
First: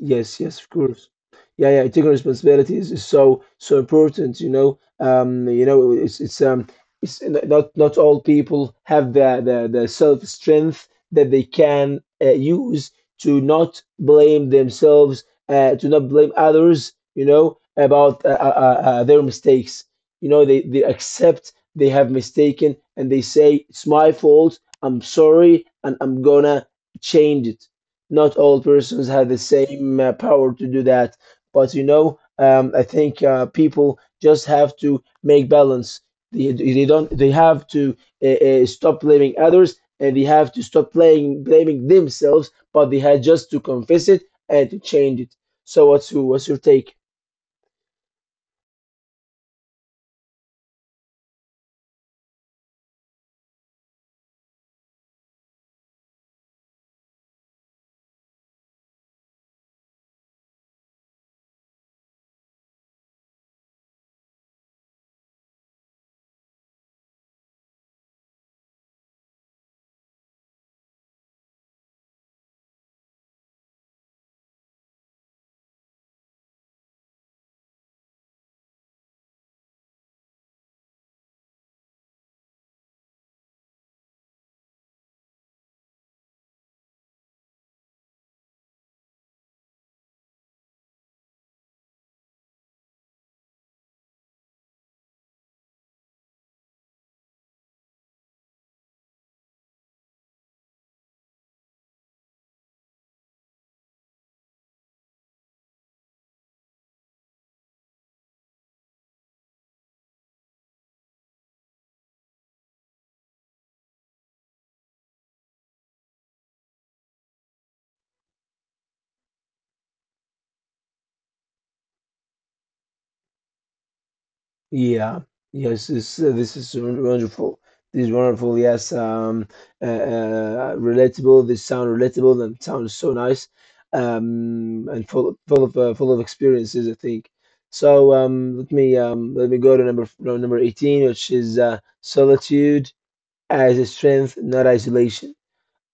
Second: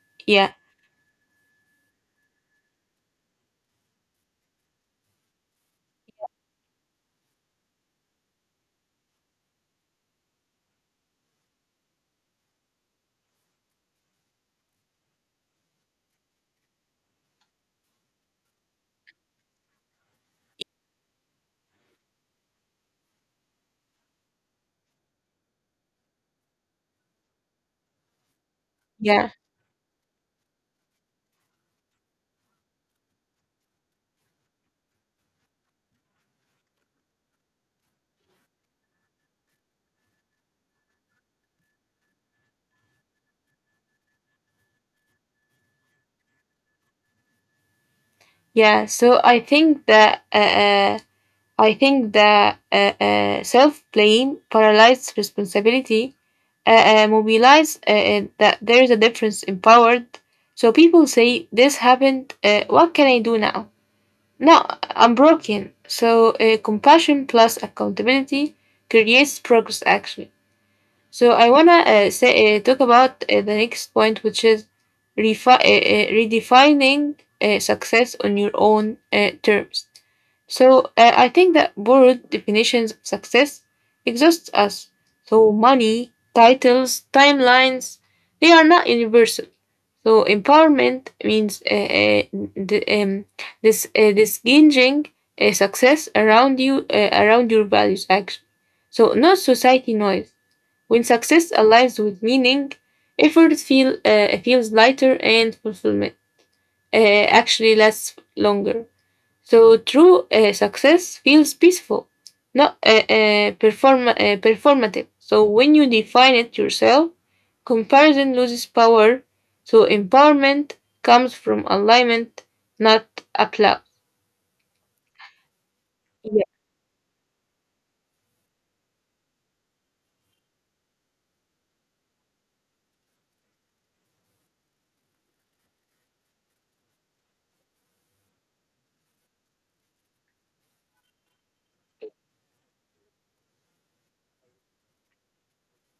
S1: Yes,
S2: Yeah,
S1: yes, of course. Yeah, yeah, taking responsibilities is so so important, you know. It's it's not all people have the self strength that they can use to not blame themselves, to not blame others, you know, about their mistakes. You know, they accept they have mistaken and they say it's my fault. I'm sorry, and I'm gonna change it. Not all persons have
S2: yeah,
S1: the same power to do that. But you know, I think people just have to make balance. They don't. They have to stop blaming others, and they have to stop playing blaming themselves. But they had just to confess it and to change it. So, what's your take?
S2: yeah. So I think that self blame, paralyzes responsibility, mobilize that there is a difference in power. So people say this happened. What can I do now? No, I'm broken. So compassion plus accountability creates progress. Actually. So I wanna say talk about the next point, which is redefining success on your own terms. So I think that borrowed definitions of success exhaust us. So money, titles, timelines, they are not universal. So empowerment means the, um, this this gauging success around you around your values actually. So not society noise. When success aligns with meaning, effort feels lighter and fulfillment actually lasts longer. So true success feels peaceful, not performative. So when you define it yourself, comparison loses power. So empowerment comes from alignment, not applause.
S1: Yeah, yes, this,
S2: Yeah,
S1: this is wonderful. This is wonderful. Yes, relatable. This sound relatable and sounds so nice, and full of experiences, I think. So let me go to number no, number 18, which is solitude as a strength, not isolation.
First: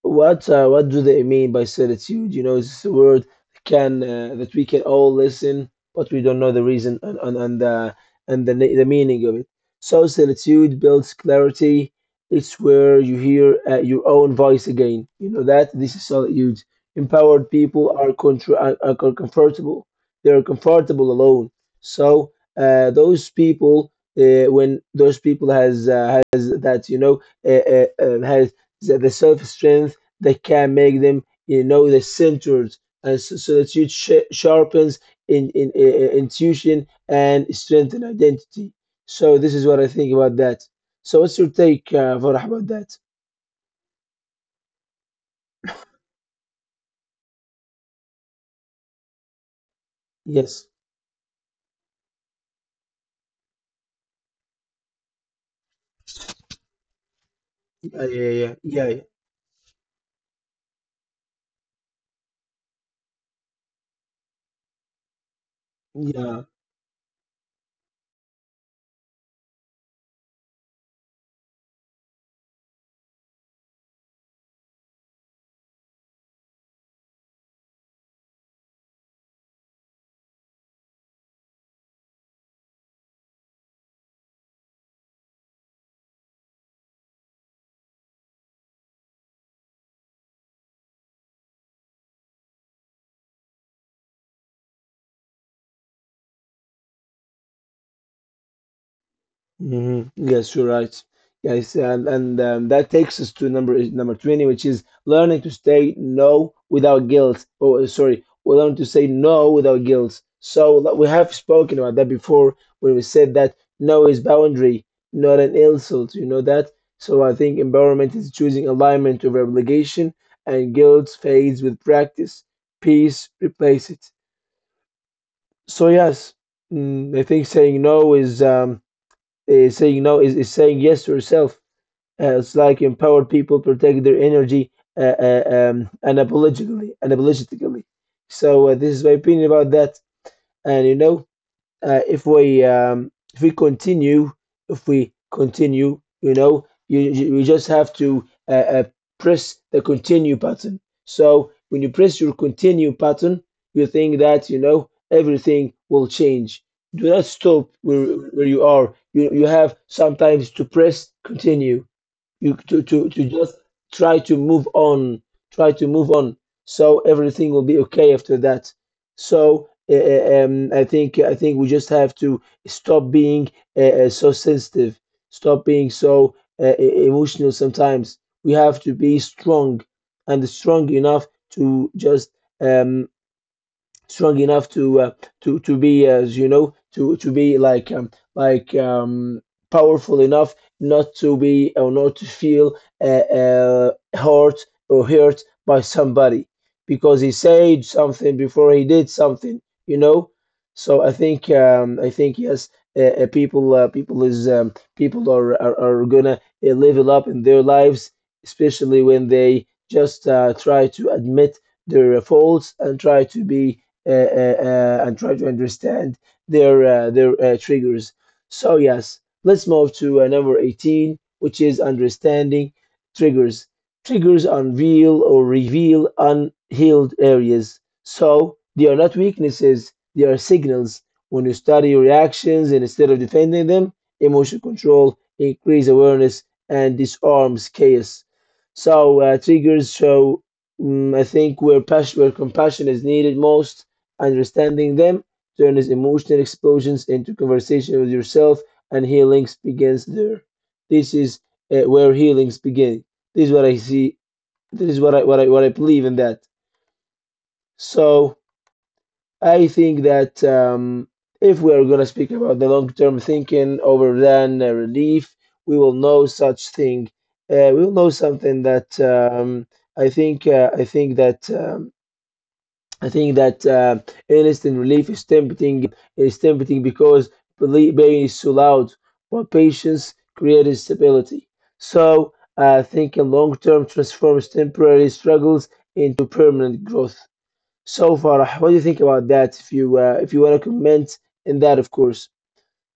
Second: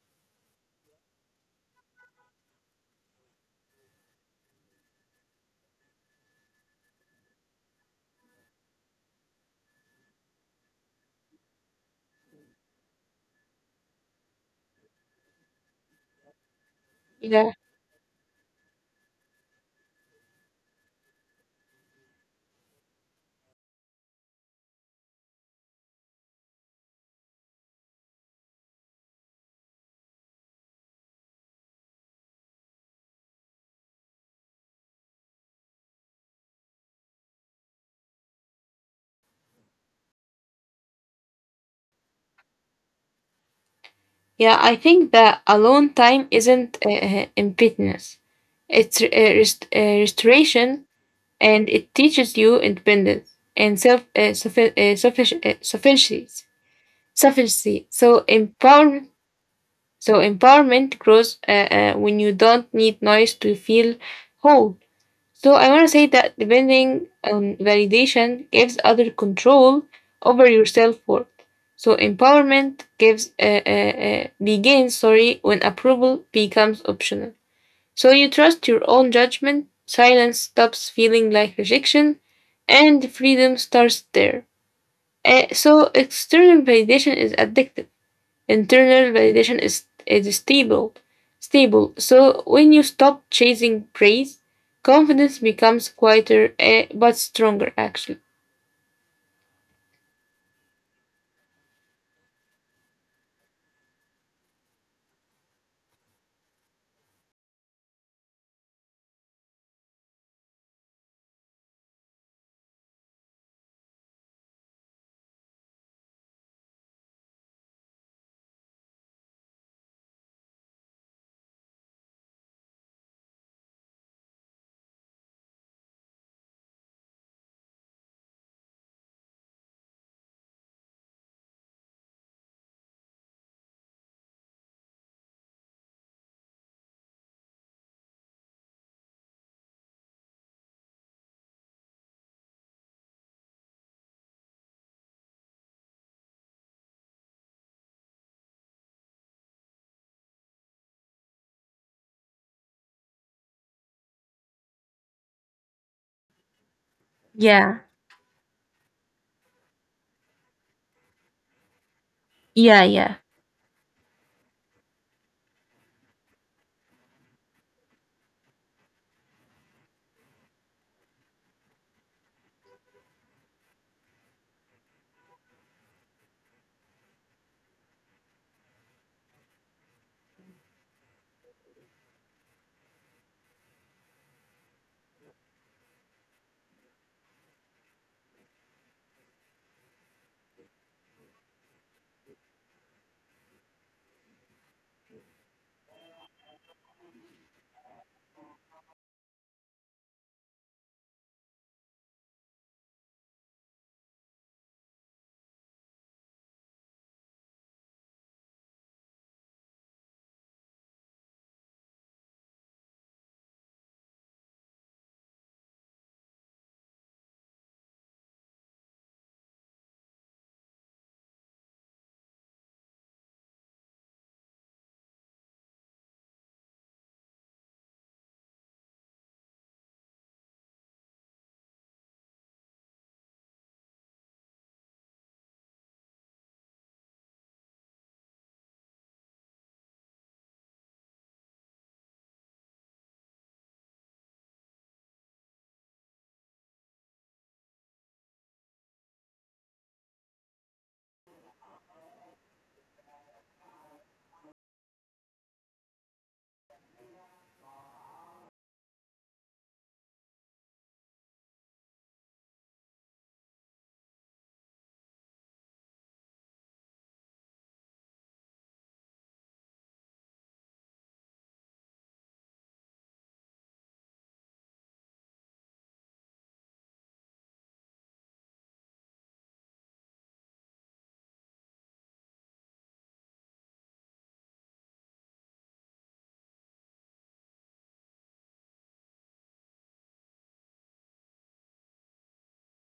S1: What do they mean by certitude? You know, it's a word can that we can all listen, but we don't know the reason and the and the meaning of it. So solitude builds clarity. It's where you hear your own voice again. You know that this is solitude. Empowered
S2: yeah,
S1: people are comfortable. They are comfortable alone. So those people, when those people has that you know has that the self strength that can make them, you know, the centered and so that you sharpens in intuition and strengthen identity. So this is what I think about that. So what's your take, Farah, about that?
S2: yeah. I think that alone time isn't emptiness; it's
S1: Yes.
S2: restoration, and it teaches you independence and self sufficiency. Sufficiency.
S1: Yeah,
S2: So
S1: yeah, yeah. Yeah.
S2: empowerment. So empowerment grows when you don't need noise to feel whole. So I want to say
S1: Yeah.
S2: that depending on validation gives other control over your self worth. So empowerment gives begins, sorry, when approval becomes optional. So you trust your own judgment, silence stops feeling like rejection, and freedom starts there. So external validation is addictive. Internal validation is stable. Stable. So when you stop chasing praise, confidence becomes quieter, but stronger actually.
S1: Hmm. Yes, you're right. Yes, and, that takes us to number 20, which is learning to say no without guilt. Oh, sorry, we learn to say no without guilt. So like, we have spoken about that before when we said that no is boundary, not an insult. You know that? So I think empowerment is choosing alignment over obligation, and guilt fades with practice. Peace replaces it. So yes, mm, I think saying no is, is saying yes to herself. It's like empowered people protect their energy uh, uh, unapologetically, unapologetically. So this is my opinion about that. And you know, uh, if we um, if we continue if we continue, you know, you just have to press the continue button. So when you press your continue button, you think that, you know, everything will change. Do not stop
S2: Yeah,
S1: where you are. You have sometimes to press continue. You
S2: yeah, yeah.
S1: to just try to move on. Try to move on. So everything will be okay after that. So I think we just have to stop being so sensitive. Stop being so emotional sometimes. We have to be strong and strong enough to just um, strong enough to to be, as you know, to be like powerful enough not to be or not to feel hurt or hurt by somebody because he said something before he did something, you know. So I think yes, people are gonna level up in their lives, especially when they just try to admit their faults and try to be and try to understand their triggers. So yes, let's move to number 18, which is understanding triggers. Triggers unveil or reveal unhealed areas. So they are not weaknesses; they are signals. When you study reactions and instead of defending them, emotion control increase awareness and disarms chaos. So triggers show, mm I think, where passion, where compassion is needed most. Understanding them turns emotional explosions into conversation with yourself, and healing begins there. This is where healings begin. This is what I see. This is what I believe in that. So I think that if we are gonna speak about the long term thinking over than relief, we will know such thing. We will know something that I think. Uh, I think that. Um, I think that instant relief is tempting because pain is so loud, but patience creates stability. So, thinking long term transforms temporary struggles into permanent growth. So, Farah, what do you think about that? If you want to comment in that, of course.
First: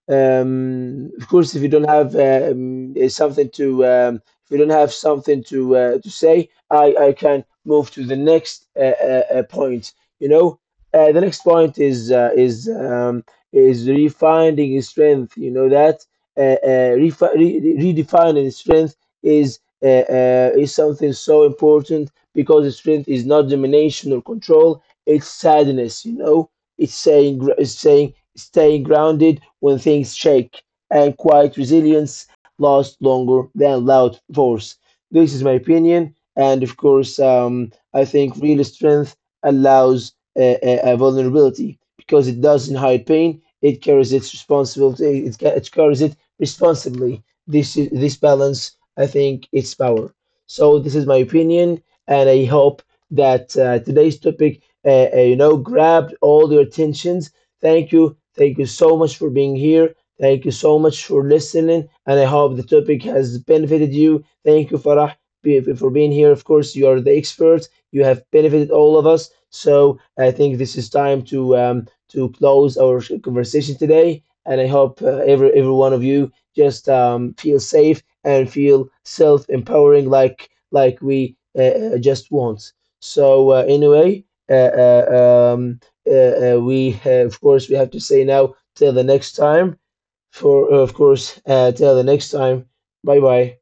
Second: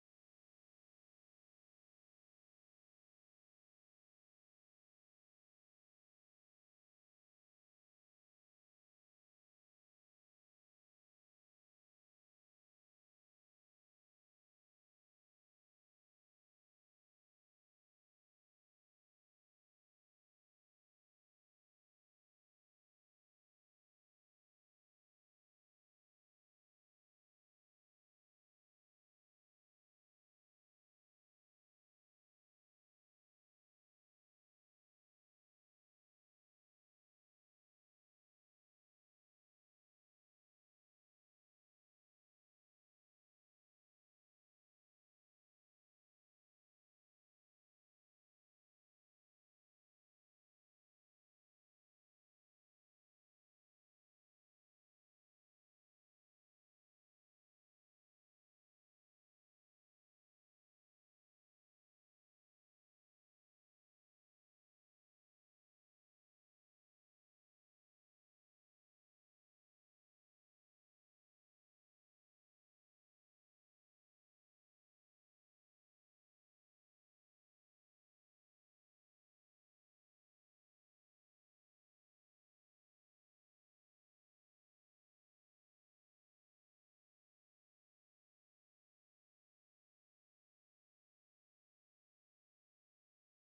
S1: Of course, if you don't have eh, something to if you don't have something to say, I can move to the next point. You know, the next point is refining strength. You know that redefining strength is something so important because strength is not domination or control. It's sadness. You know, it's saying staying grounded when things shake, and quiet resilience lasts longer than loud force. This is my opinion, and of course, I think real strength allows a vulnerability because it doesn't hide pain. It carries its responsibility. It carries it responsibly. This is this balance. I think it's power. So this is my opinion, and I hope that today's topic, you know, grabbed all your attentions. Thank you. Thank you so much for being here. Thank you so much for listening. And I hope the topic has benefited you. Thank you, Farah, for being here. Of course, you are the expert. You have benefited all of us. So I think this is time to close our conversation today. And I hope every one of you just feel safe and feel self empowering, like we just want. So uh, uh, um, we of course we have to say now till the next time, for of course till the next time. Bye bye.